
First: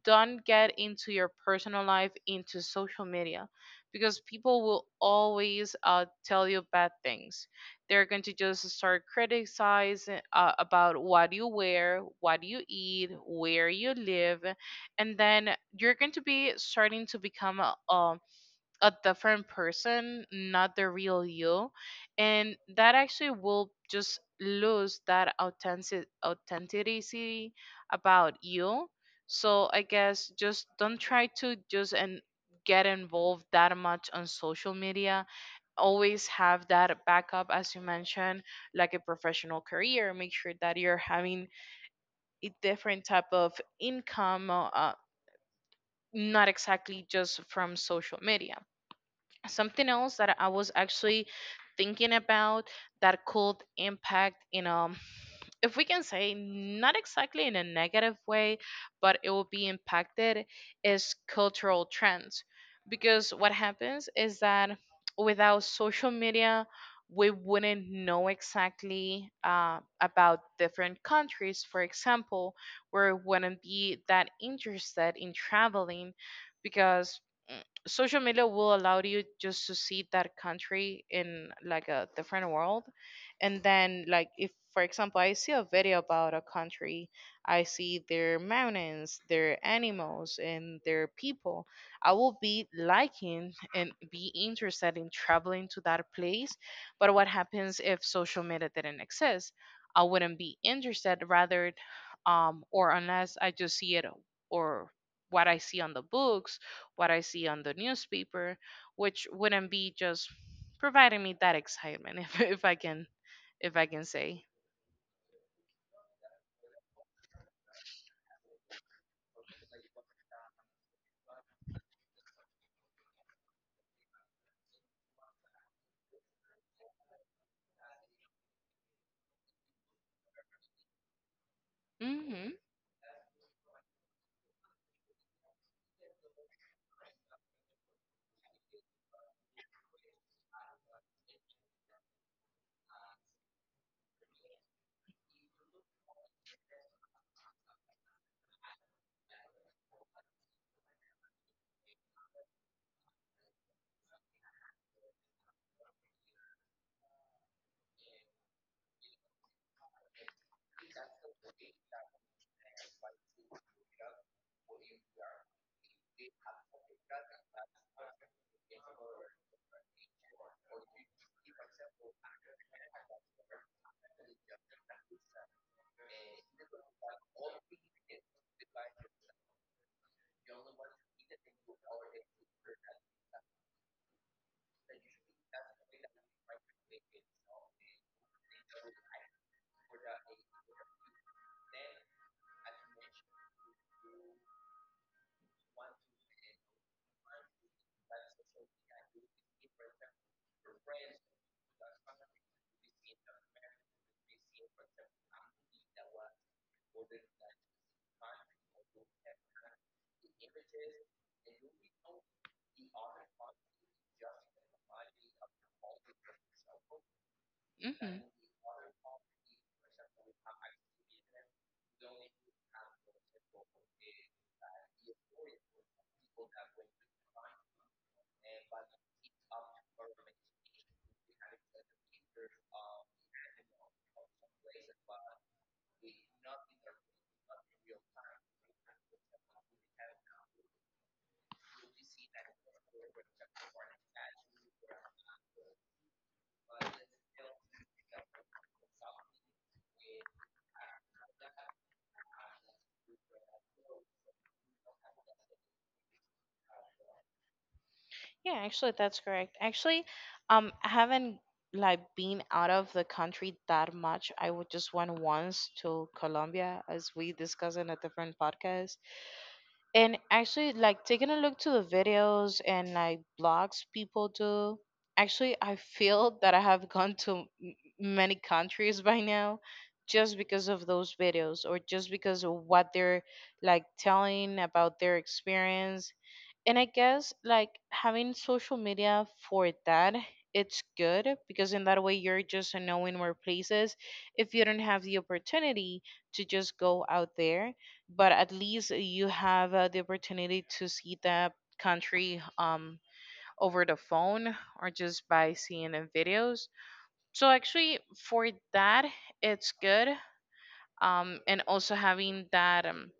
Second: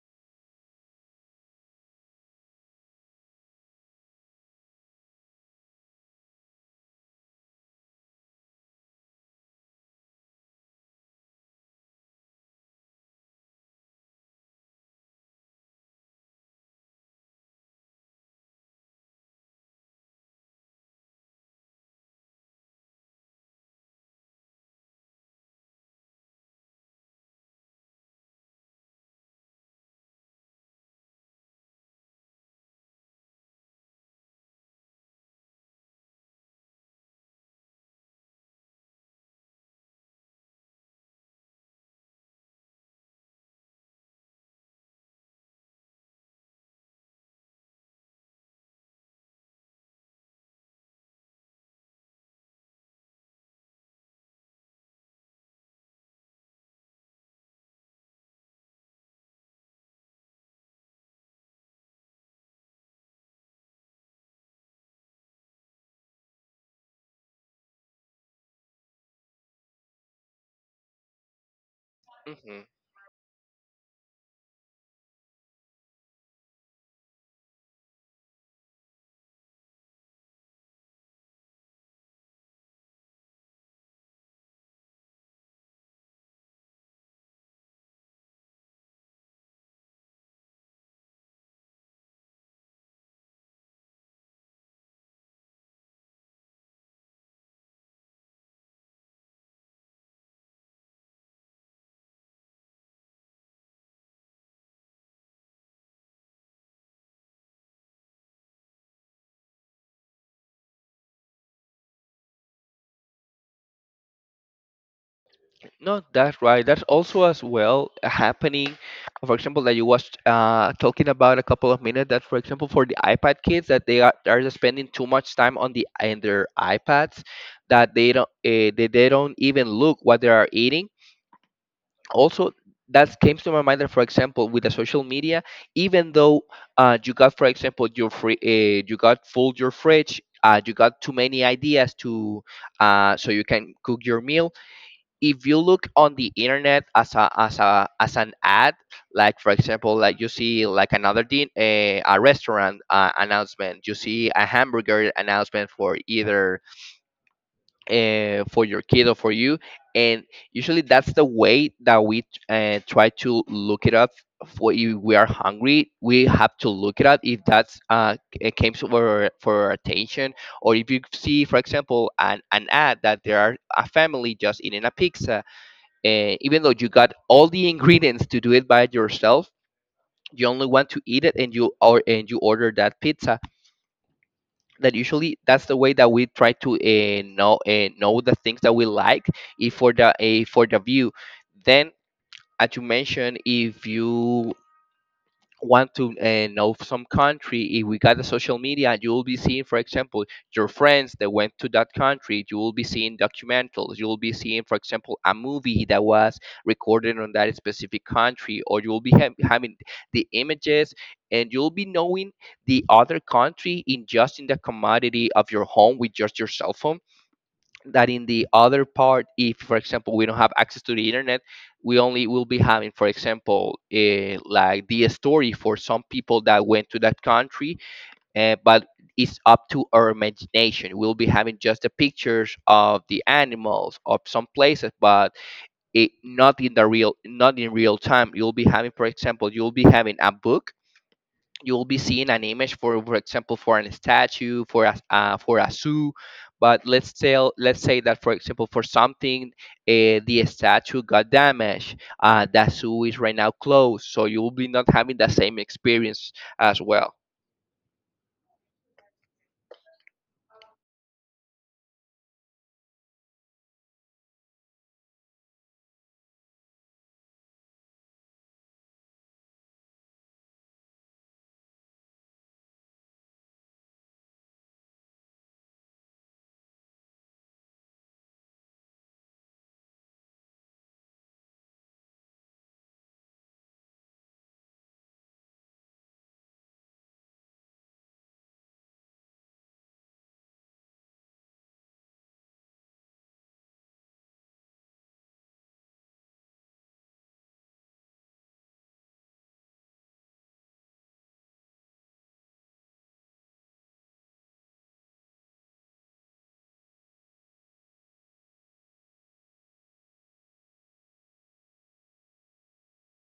[SPEAKER 1] don't get into your personal life into social media, because people will always tell you bad things. They're going to just start criticizing about what you wear, what you eat, where you live, and then you're going to be starting to become a different person, not the real you. And that actually will just lose that authentic authenticity about you. So I guess just don't try to just and get involved that much on social media. Always have that backup as you mentioned, like a professional career. Make sure that you're having a different type of income, not exactly just from social media. Something else that I was actually thinking about that could impact, you know, if we can say not exactly in a negative way, but it will be impacted, is cultural trends. Because what happens is that without social media, we wouldn't know exactly about different countries, for example,
[SPEAKER 2] Hmm.
[SPEAKER 1] where we wouldn't be that interested in traveling. Because mm, social media will allow you just to see that country in like a different world. And then like if for example I see a video about a country, I see their mountains, their animals and their people, I will be liking and be interested in traveling to that place. But what happens if social media didn't exist, I wouldn't be interested rather, or unless I just see it, or what I see on the books, what I see on the newspaper, which wouldn't be just providing me that excitement if I can, if I can say.
[SPEAKER 2] No, that's right, that's also as well happening. For example, that you was talking about a couple of minutes that, for example, for the iPad kids, that they are spending too much time on the in their iPads, that they don't they don't even look what they are eating.
[SPEAKER 1] Mhm.
[SPEAKER 2] Also, that came to my mind, that for example with the social media, even though you got, for example, your free you got full your fridge, you got too many ideas to so you can cook your meal. If you look on the internet as a as an ad, like for example, like you see like another a restaurant announcement, you see a hamburger announcement for either for your kid or for you. And usually that's the way that we try to look it up. For if we are hungry, we have to look it up if that's uh, it came to our, for our attention. Or if you see, for example, an ad that there are a family just eating a pizza, even though you got all the ingredients to do it by yourself, you only want to eat it and you, or and you order that pizza. That usually that's the way that we try to know the things that we like. If for the for the view, then as you mentioned, if you want to know some country, if we got the social media, you will be seeing, for example, your friends that went to that country. You will be seeing documentals. You will be seeing, for example, a movie that was recorded on that specific country, or you will be having the images, and you'll be knowing the other country in just in the commodity of your home with just your cell phone. That
[SPEAKER 1] Mhm.
[SPEAKER 2] in the other part, if, for example, we don't have access to the internet, we only will be having, for example, eh, like the story for some people that went to that country. Eh, but it's up to our imagination. We'll be having just the pictures of the animals of some places, but it not in the real, not in real time. You'll be having, for example, you'll be having a book. You will be seeing an image for example, for a statue, for a zoo. But let's say, let's say that for example, for something the statue got damaged, that zoo is right now closed, so you will be not having the same experience as well.
[SPEAKER 1] Yeah, actually, that's correct. Actually, I haven't like been out of the country that much. I would just went once to Colombia, as we discussed in a different podcast. And actually, like taking a look to the videos and like blogs people do, actually, I feel that I have gone to many countries by now, just because of those videos or just because of what they're like telling about their experience. And I guess like having social media for that, it's good, because in that way you're just knowing more places. If you don't have the opportunity to just go out there, but at least you have the opportunity to see that country over the phone, or just by seeing in videos. So actually for that, it's good. And also having that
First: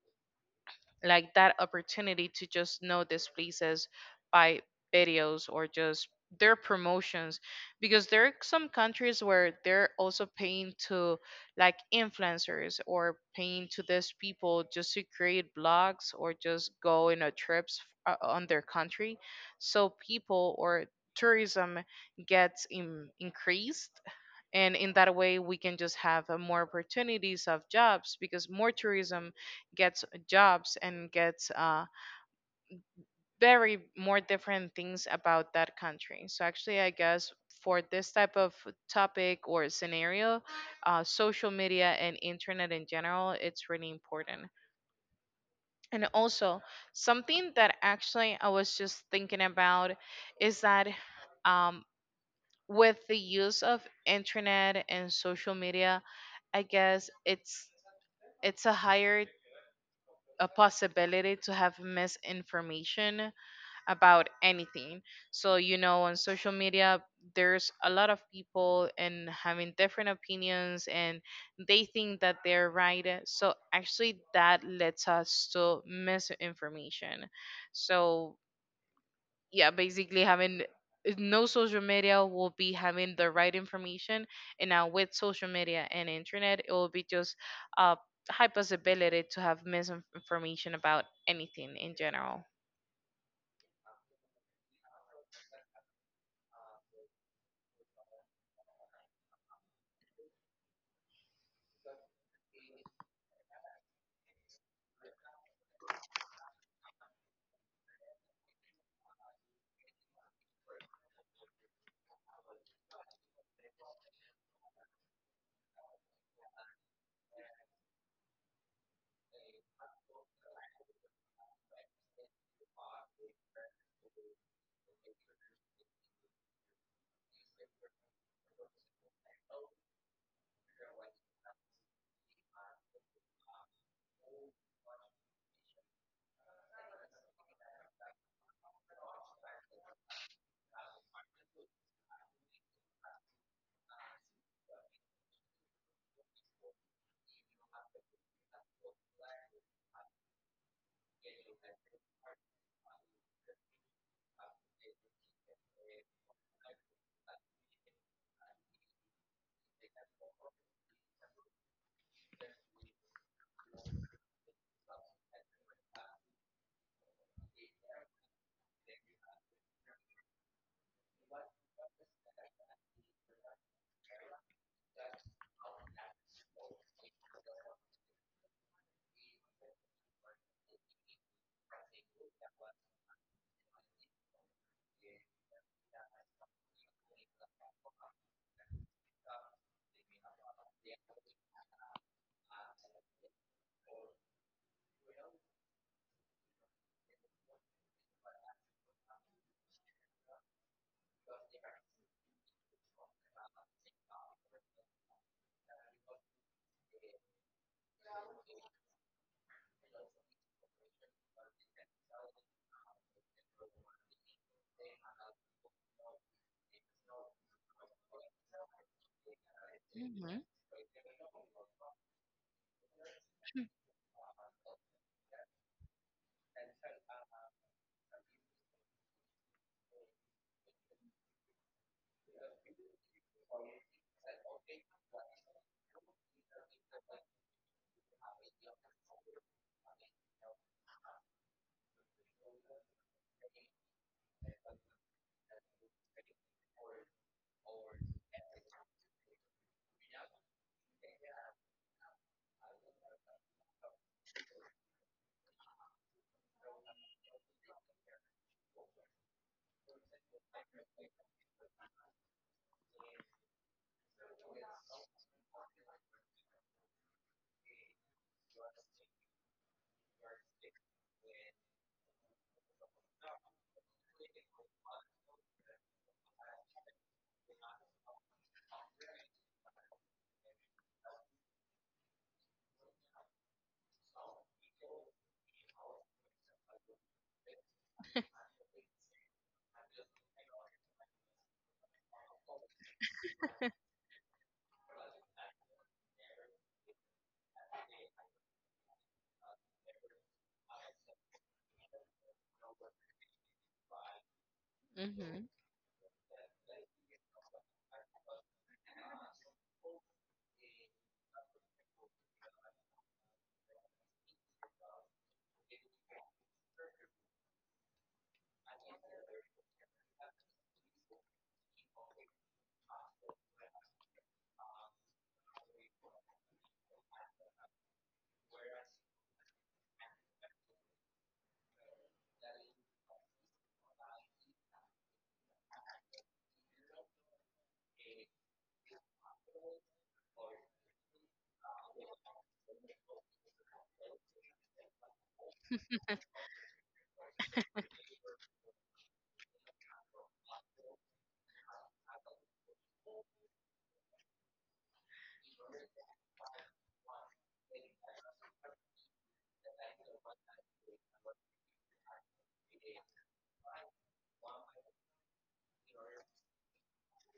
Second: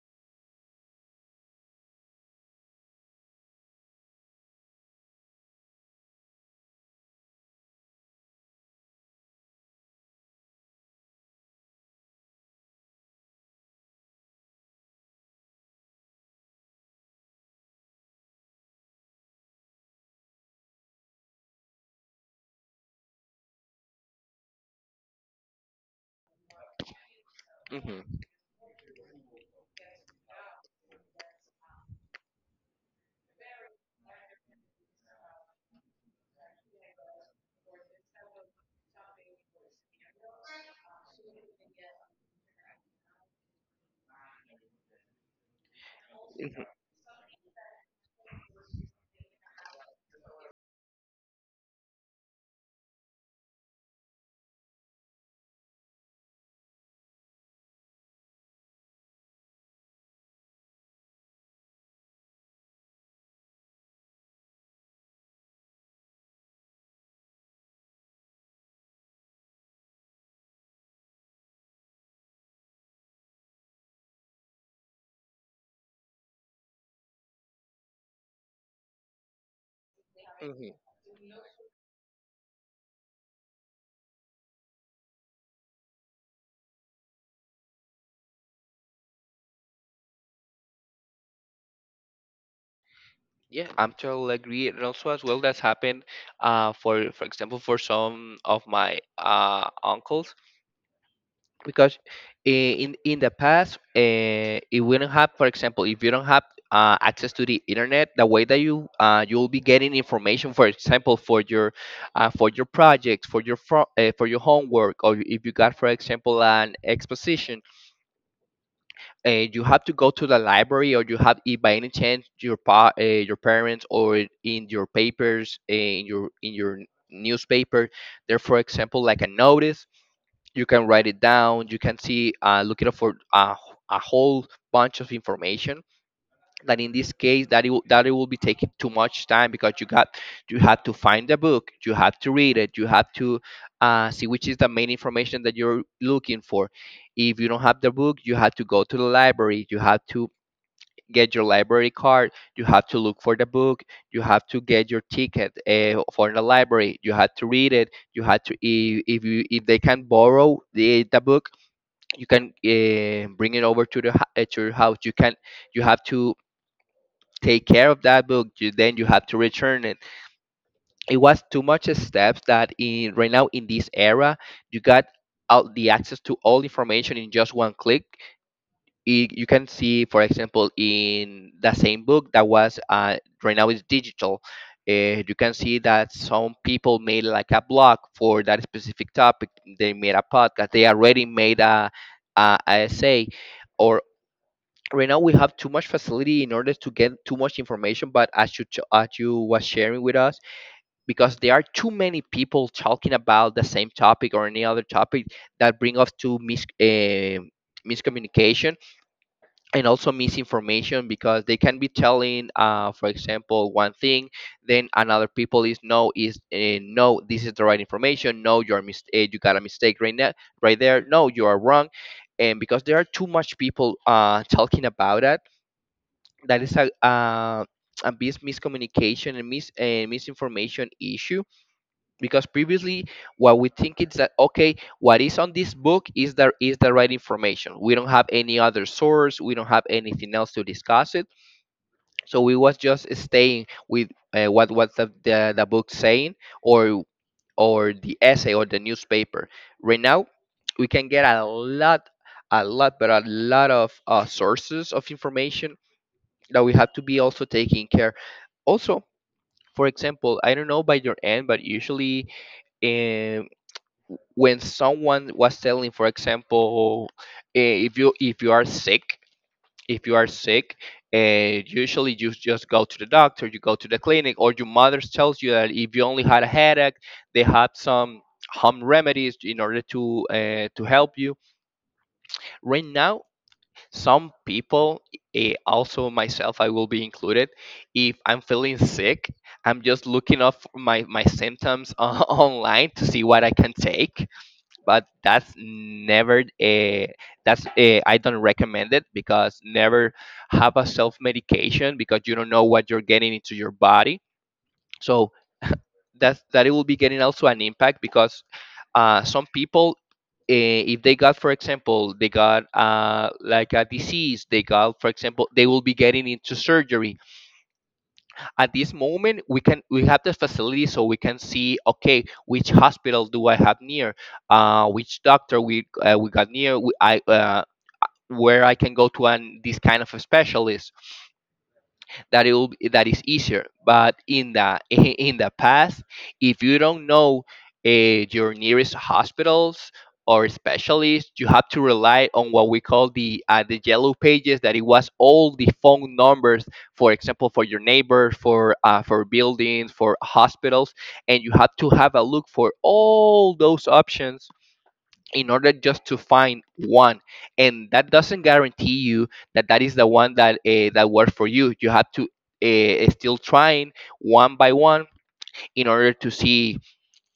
[SPEAKER 1] like that opportunity to just know these places by videos, or just their promotions, because there are some countries where they're also paying to like influencers, or paying to these people just to create blogs or just go in a trips on their country, so people or tourism gets increased. And in that way we can just have more opportunities of jobs,
[SPEAKER 2] Hmm.
[SPEAKER 1] because more tourism gets jobs and gets very more different things about that country. So actually, I guess for this type of topic or scenario, social media and internet in general, it's really important. And also, something that actually I was just thinking about is that um, with the use of internet and social media, I guess it's a higher a possibility to have misinformation about anything. So, you know, on social media, there's a lot of people and having different opinions, and they think that they're right. So, actually, that leads us to misinformation. So, yeah, basically, having
[SPEAKER 2] Hmm.
[SPEAKER 1] no social media will be having the right information. And now, with social media and internet, it will be just a high possibility to have misinformation about anything in general.
[SPEAKER 2] Yeah, I'm totally agree. And also as well, that's happened for example, for some of my uncles. Because i- in the past, it do not have. For example, if you don't have access to the internet, the way that you you'll be getting information, for example, for your projects, for your for your homework, or if you got, for example, an exposition, you have to go to the library, or you have if by any chance your your parents, or in your papers, in your newspaper, there, for example, like a notice, you can write it down, you can see looking up for a whole bunch of information. That in this case, that it will be taking too much time because you got, you have to find the book, you have to read it, you have to see which is the main information that you're looking for. If you don't have the book, you have to go to the library, you have to get your library card, you have to look for the book, you have to get your ticket for the library, you have to read it, you have to if you if they can borrow the book, you can bring it over to to your house. You can, you have to take care of that book, you, then you have to return it. It was too much steps, that in right now in this era, you got all the access to all information in just one click. I- you can see, for example, in the same book that was right now is digital, you can see that some people made like a blog for that specific topic, they made a podcast, they already made a, a essay. Or right now we have too much facility in order to get too much information, but as you as you was sharing with us, because there are too many people talking about the same topic or any other topic, that bring us to miscommunication and also misinformation, because they can be telling, for example, one thing, then another people is no, is no, this is the right information, no, you're mis- eh, you got a mistake right now
[SPEAKER 1] Mhm.
[SPEAKER 2] right there, no, you are wrong. And because there are too much people talking about it, that is a miscommunication and misinformation issue. Because previously what we think is that okay, what is on this book is the right information, we don't have any other source, we don't have anything else to discuss it. So we was just staying with what the book saying, or or the essay or the newspaper. Right now we can get a lot, a lot, but a lot of sources of information that we have to be also taking care. Also, for example, I don't know by your end, but usually um, when someone was telling, for example, eh, if you are sick, if you are sick, usually you just go to the doctor, you go to the clinic, or your mother tells you that if you only had a headache, they have some home remedies in order to help you. Right now, some people eh, also myself, I will be included, if I'm feeling sick, I'm just looking up my symptoms online to see what I can take. But that's never a, that's a, I don't recommend it, because never have a self medication, because you don't know what you're getting into your body. So
[SPEAKER 1] Mhm.
[SPEAKER 2] that, that it will be getting also an impact, because some people, eh, if they got, for example, they got like a disease, they got, for example, they will be getting into surgery. At this moment, we can, we have the facility, so we can see okay, which hospital do I have near, which doctor we got near we, I where I can go to an this kind of a specialist, that it will be, that is easier. But in the in the past, if you don't know your nearest hospitals or specialists, you have to rely on what we call the yellow pages. That it was all the phone numbers, for example, for your neighbors, for buildings, for hospitals, and you have to have a look for all those options in order just to find one, and that doesn't guarantee you that that is the one that that works for you. You have to still trying one by one in order to see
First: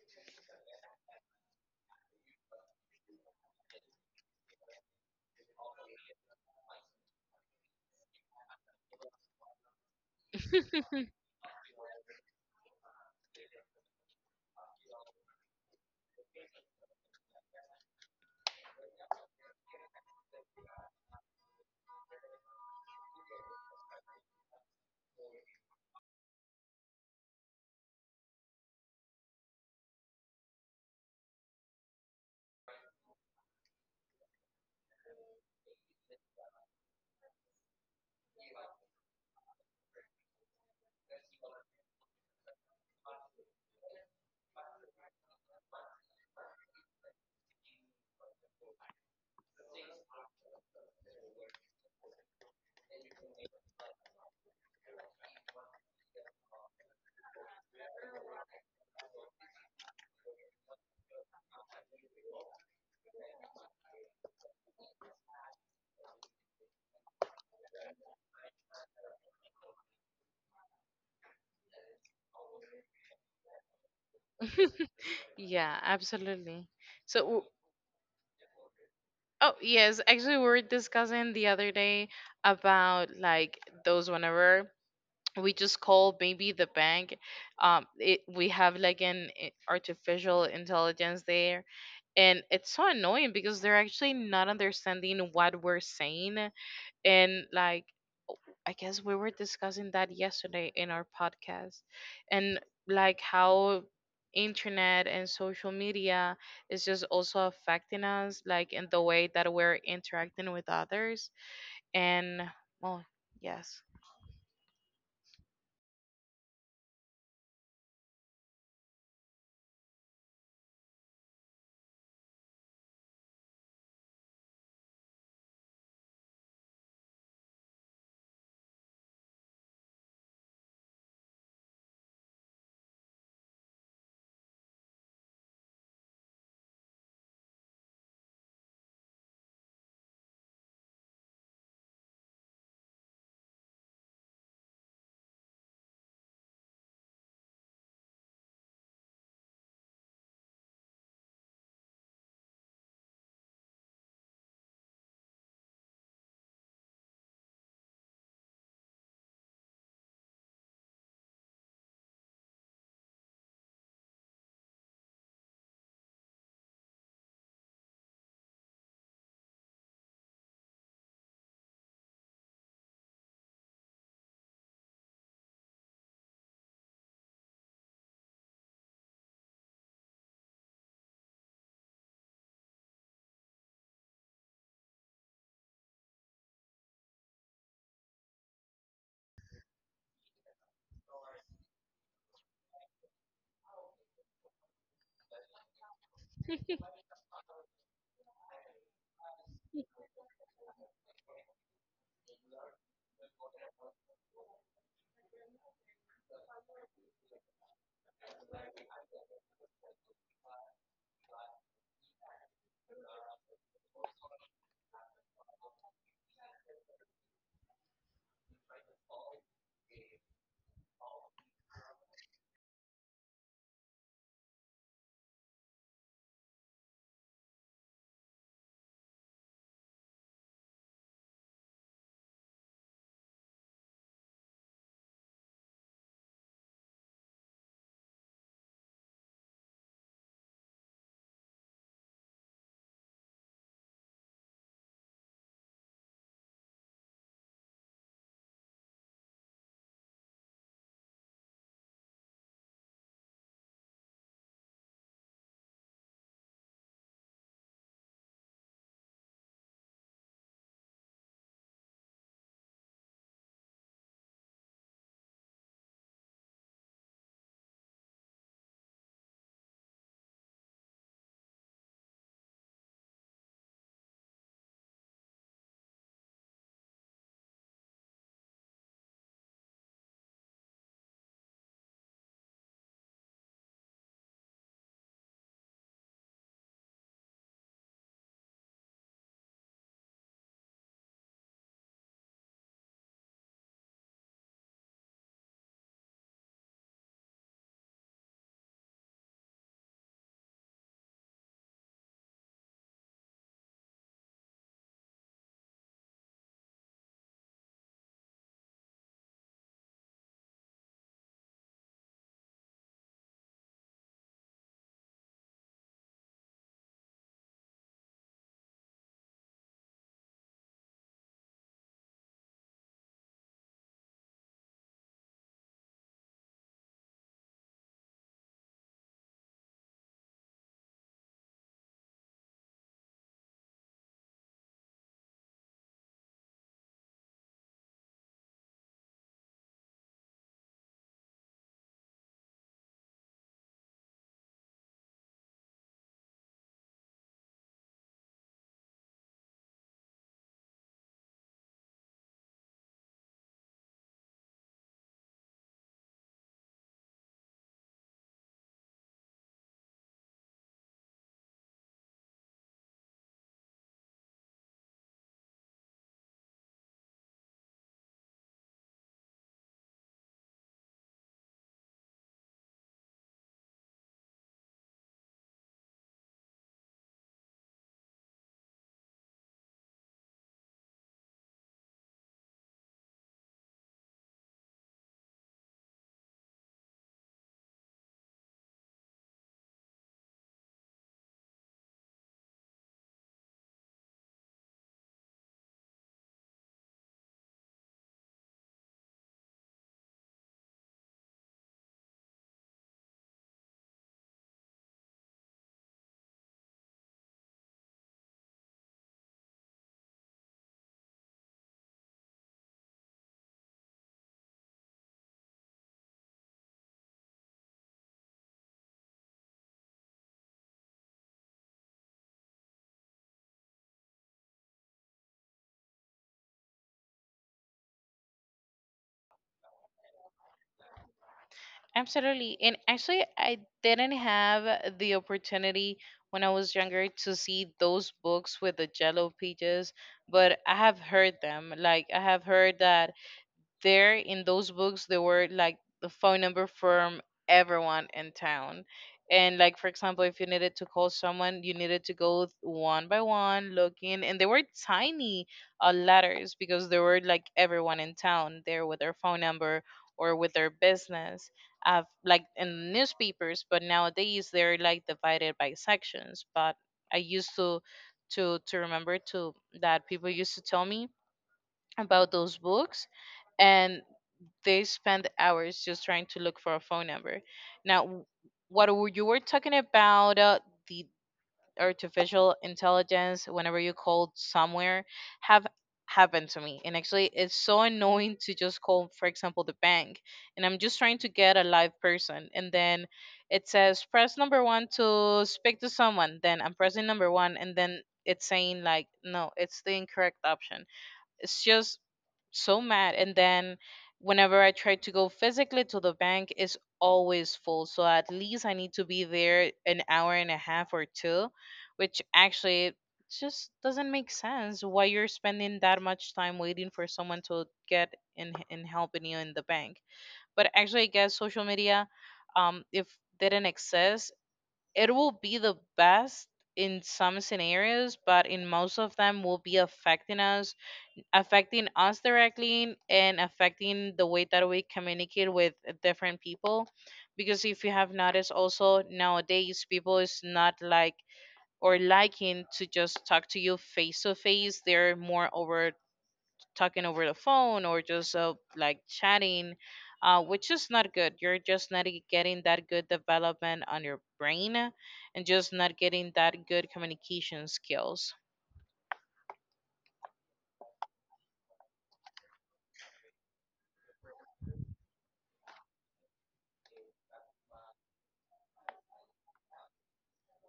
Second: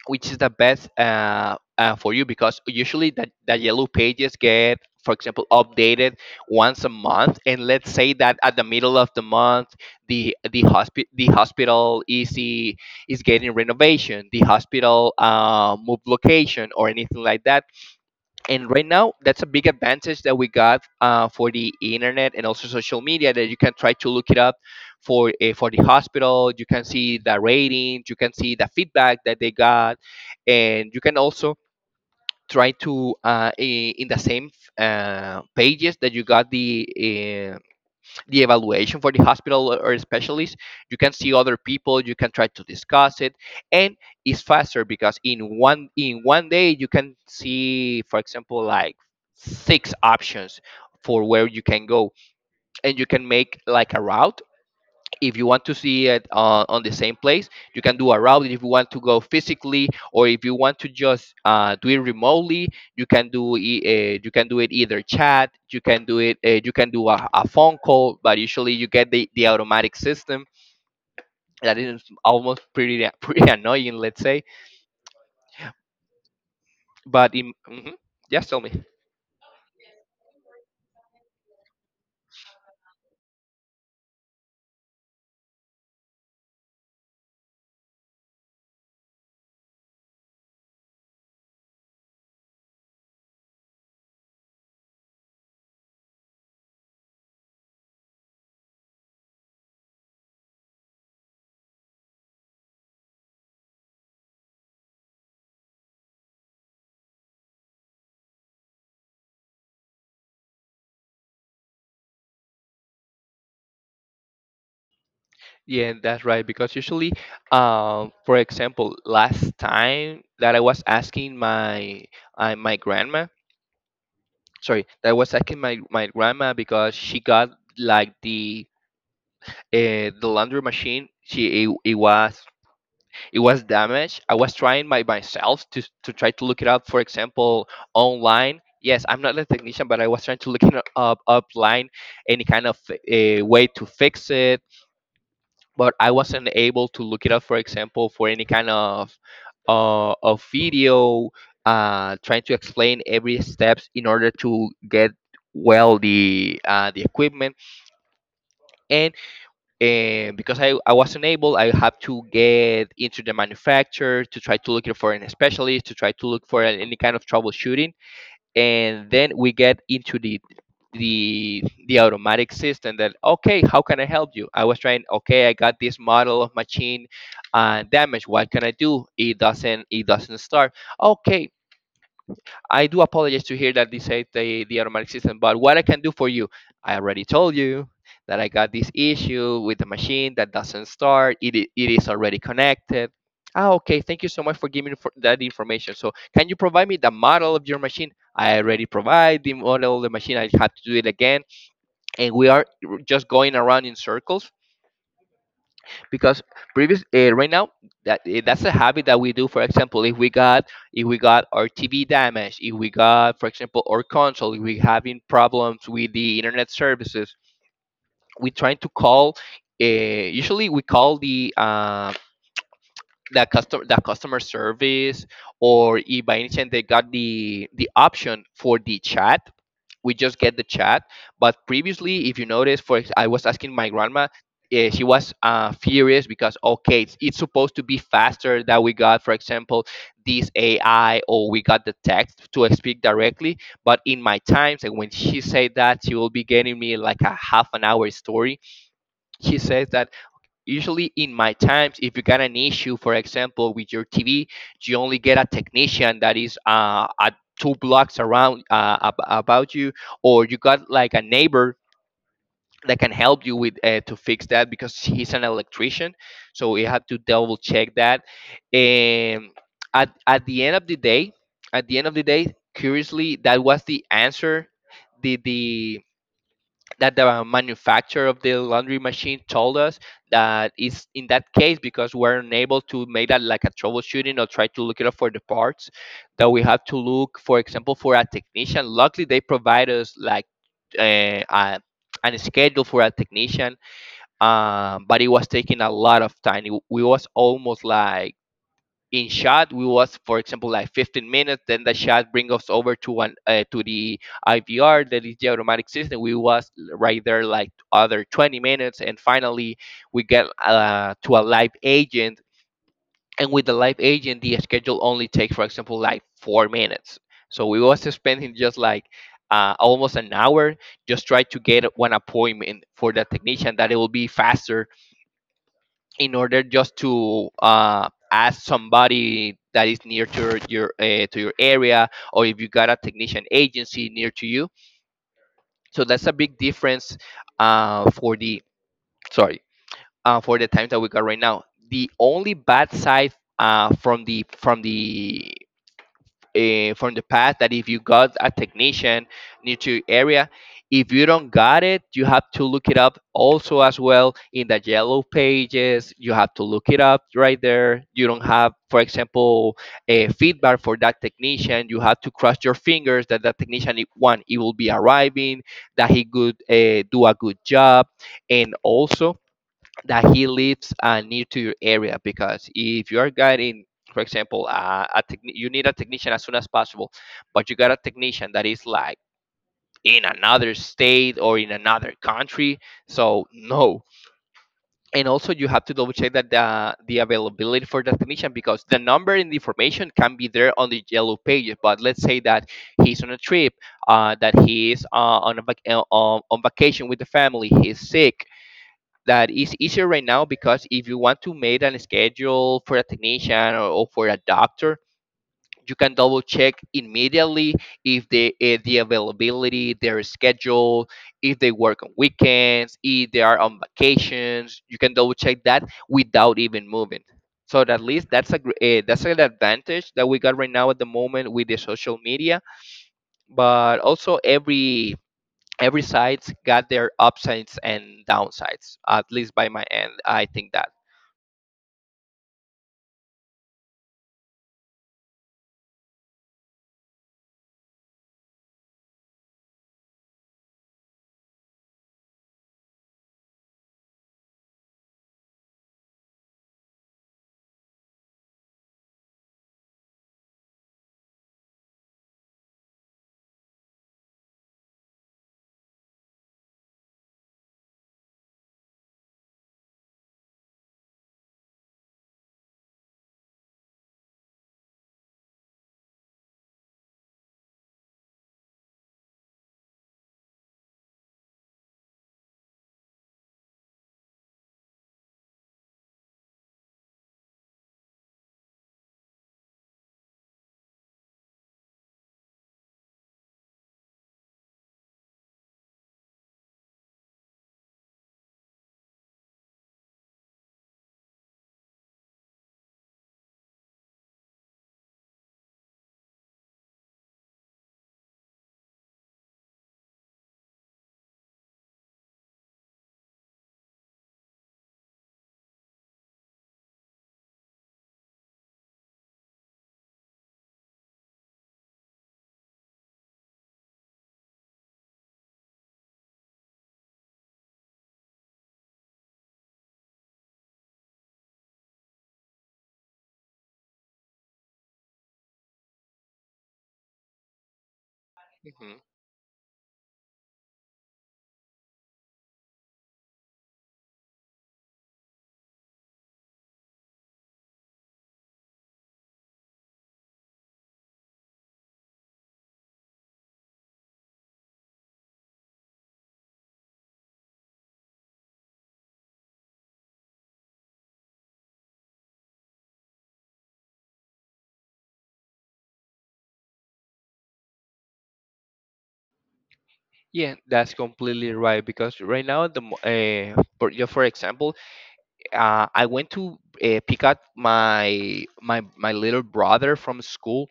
[SPEAKER 2] which is the best for you, because usually that, that yellow pages get, for example, updated once a month, and let's say that at the middle of the month, the hospital, is is getting renovation, the hospital moved location or anything like that. And right now that's a big advantage that we got for the internet and also social media, that you can try to look it up for the hospital, you can see the ratings, you can see the feedback that they got. And you can also try to in the same pages that you got the eh, the evaluation for the hospital or specialist, you can see other people, you can try to discuss it. And it's faster, because in one, in one day you can see, for example, like six options for where you can go. And you can make like a route, if you want to see it on the same place, you can do a route. If you want to go physically, or if you want to just do it remotely, you can do you can do it either chat. You can do it you can do a phone call, but usually you get the automatic system that is almost pretty pretty annoying, let's say.
[SPEAKER 1] Yeah, absolutely. So,
[SPEAKER 2] But
[SPEAKER 1] w-
[SPEAKER 2] in mhm. Yes, tell me.
[SPEAKER 1] oh, yes, actually, we were discussing the other day about those whenever we just call maybe the bank, it we have like an artificial intelligence there, and it's so annoying because they're actually not understanding what we're saying, and like I guess we were discussing that yesterday in our podcast and like how internet and social media is just also affecting us like in the way that we're interacting with others and well yes
[SPEAKER 2] Yeah, that's right, because usually for example, last time that I was asking my my grandma, sorry, that was asking my grandma, because she got like the laundry machine, she it was it was damaged. I was trying by myself to try to look it up, for example, online. Yes, I'm not a technician, but I was trying to look it up online, any kind of way to fix it, but I wasn't able to look it up. For example, for any kind of video, trying to explain every steps in order to get, well, the equipment, and because I wasn't able, I have to get into the manufacturer to try to look it for an specialist to try to look for any kind of troubleshooting. And then we get into the automatic system that, okay, how can I help you? I was trying, okay, I got this model of machine, damage, what can I do? It doesn't, it doesn't start. Okay, I do apologize to hear that, they said, the automatic system, but what I can do for you? I already told you that I got this issue with the machine that doesn't start. It, it is already connected. Ah, okay. Thank you so much for giving me for that information. So, can you provide me the model of your machine? I already provide the model of the machine. I have to do it again, and we are just going around in circles, because previous right now, that's a habit that we do. For example, if we got, if we got our tv damaged, if we got, for example, our console, if we having problems with the internet services, we trying to call. Usually we call the customer service, or if by any chance they got the option for the chat, we just get the chat. But previously, if you notice, I was asking my grandma, she was furious because, okay, it's supposed to be faster that we got, for example, this AI, or we got the text to speak directly. But in my times, and when she said that, she will be getting me like a half an hour story. She says that usually in my times, if you got an issue, for example, with your tv, you only get a technician that is at two blocks around about you, or you got like a neighbor that can help you with to fix that, because he's an electrician, so you have to double check that. And at the end of the day, at the end of the day, curiously, that was the answer, the that the manufacturer of the laundry machine told us, that is in that case, because we're unable to make that like a troubleshooting or try to look it up for the parts, that we have to look, for example, for a technician. Luckily they provide us like uh, a, an schedule for a technician. But it was taking a lot of time. We was almost like in shot. We was, for example, like 15 minutes, then the shot bring us over to one to the ivr, that is the automatic system. We was right there like other 20 minutes, and finally we get to a live agent, and with the live agent the schedule only takes, for example, like 4 minutes. So we was spending just like almost an hour just try to get one appointment for the technician, that it will be faster, in order just to ask somebody that is near to your to your area, or if you got a technician agency near to you. So that's a big difference for the, sorry, for the times that we got right now. The only bad side uh, from the from the past, that if you got a technician near to your area, if you don't got it, you have to look it up also as well in the yellow pages. You have to look it up right there. You don't have, for example, a feedback for that technician. You have to cross your fingers that that technician, one, it will be arriving, that he could do a good job, and also that he lives near to your area, because if you are guiding, for example, you need a technician as soon as possible, but you got a technician that is like in another state or in another country, so no. And also you have to double check that the availability for the technician, because the number and the information can be there on the yellow pages, but let's say that he's on a trip, that he is on vacation with the family, he's sick. That is easier right now, because if you want to make a schedule for a technician, or for a doctor, you can double check immediately if they the availability, their schedule, if they work on weekends, if they are on vacations, you can double check that without even moving. So at least that's a that's an advantage that we got right now at the moment with the social media. But also every site's got their upsides and downsides, at least by my end. I think that.
[SPEAKER 1] absolutely. And actually I didn't have the opportunity when I was younger to see those books with the jello pages, but I have heard them, like I have heard that there in those books there were like the phone number from everyone in town. And like for example if you needed to call someone you needed to go one by one looking, and they were tiny letters because there were like everyone in town there with their phone number or with their business, like in newspapers, but nowadays they're like divided by sections. But I used to remember to that people used to tell me about those books, and they spend hours just trying to look for a phone number. Now, what you were talking about, the artificial intelligence whenever you called somewhere, have happened to me. And actually it's so annoying to just call for example the bank and I'm just trying to get a live person, and then it says press number one to speak to someone, then I'm pressing number one and then it's saying like no, it's the incorrect option. It's just so mad. And then whenever I try to go physically to the bank it's always full, so at least I need to be there an hour and a half or two, which actually just doesn't make sense why you're spending that much time waiting for someone to get in helping you in the bank. But actually I guess social media, if didn't exist, it will be the best in some scenarios, but in
[SPEAKER 2] Mhm.
[SPEAKER 1] most of them will be affecting us, affecting us directly and affecting the way that we communicate with different people. Because if you have noticed also nowadays people is not like or liking to just talk to you face to face, they're more over talking over the phone or just like chatting, which is not good. You're just not getting that good development on your brain and just not getting that good communication skills.
[SPEAKER 2] Yeah, that's completely right, because right now yeah, for example, I went to pick up my little brother from school,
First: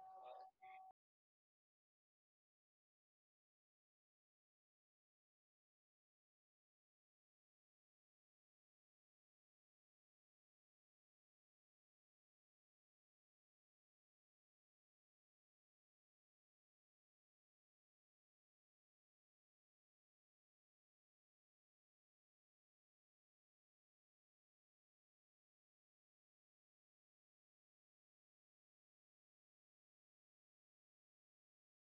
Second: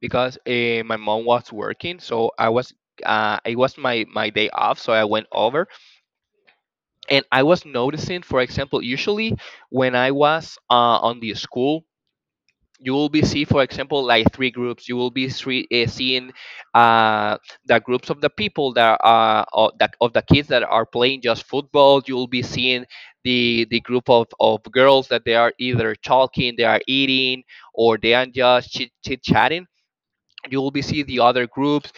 [SPEAKER 2] because my mom was working, so I was it was my day off, so I went over. And I was noticing, for example, usually when I was on the school, you will be see, for example, like three groups. You will be seeing uh, the groups of the people that are of the kids that are playing just football. You will be seeing the group of girls that they are either talking, they are eating, or they are just chit chatting. You will be see the other groups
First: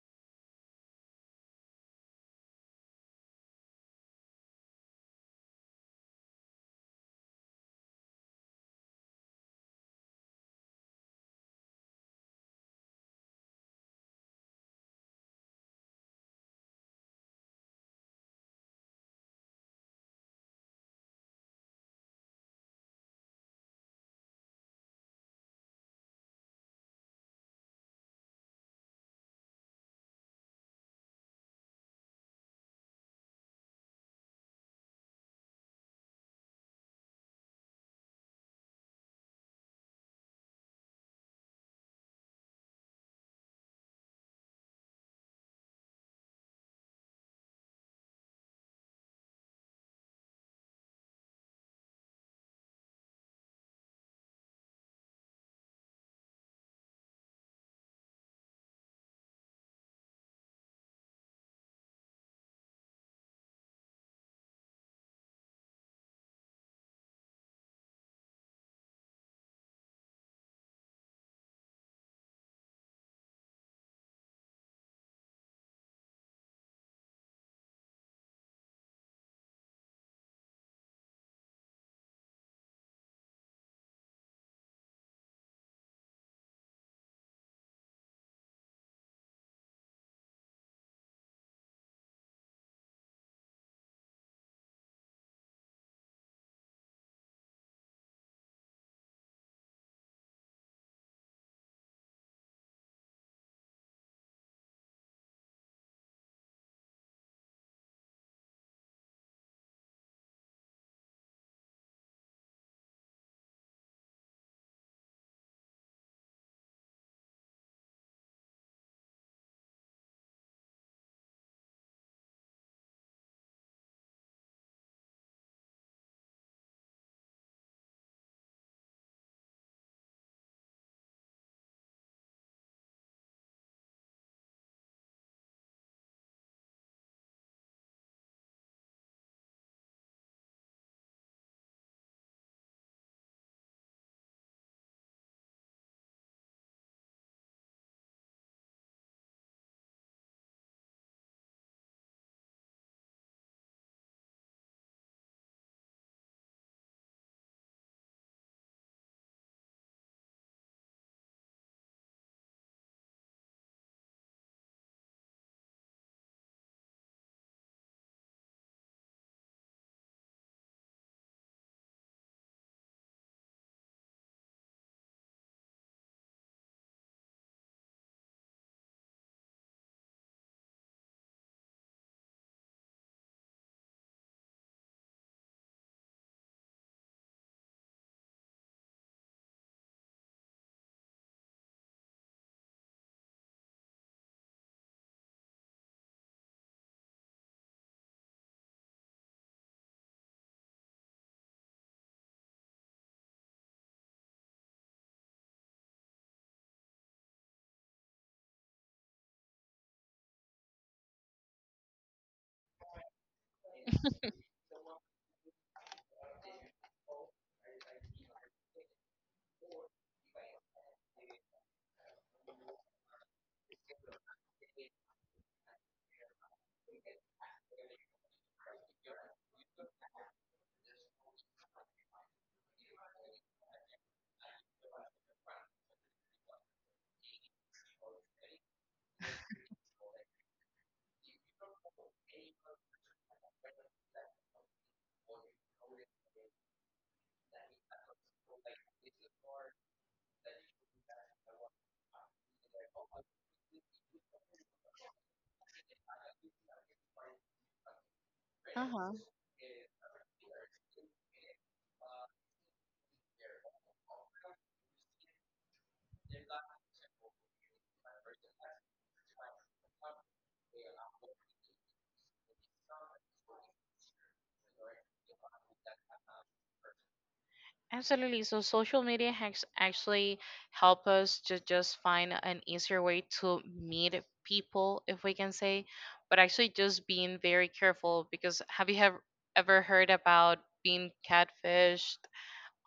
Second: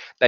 [SPEAKER 1] Absolutely. So social media hacks actually help us to just find an easier way to meet people, if we can say, but actually just being very careful because have you have ever heard about being catfished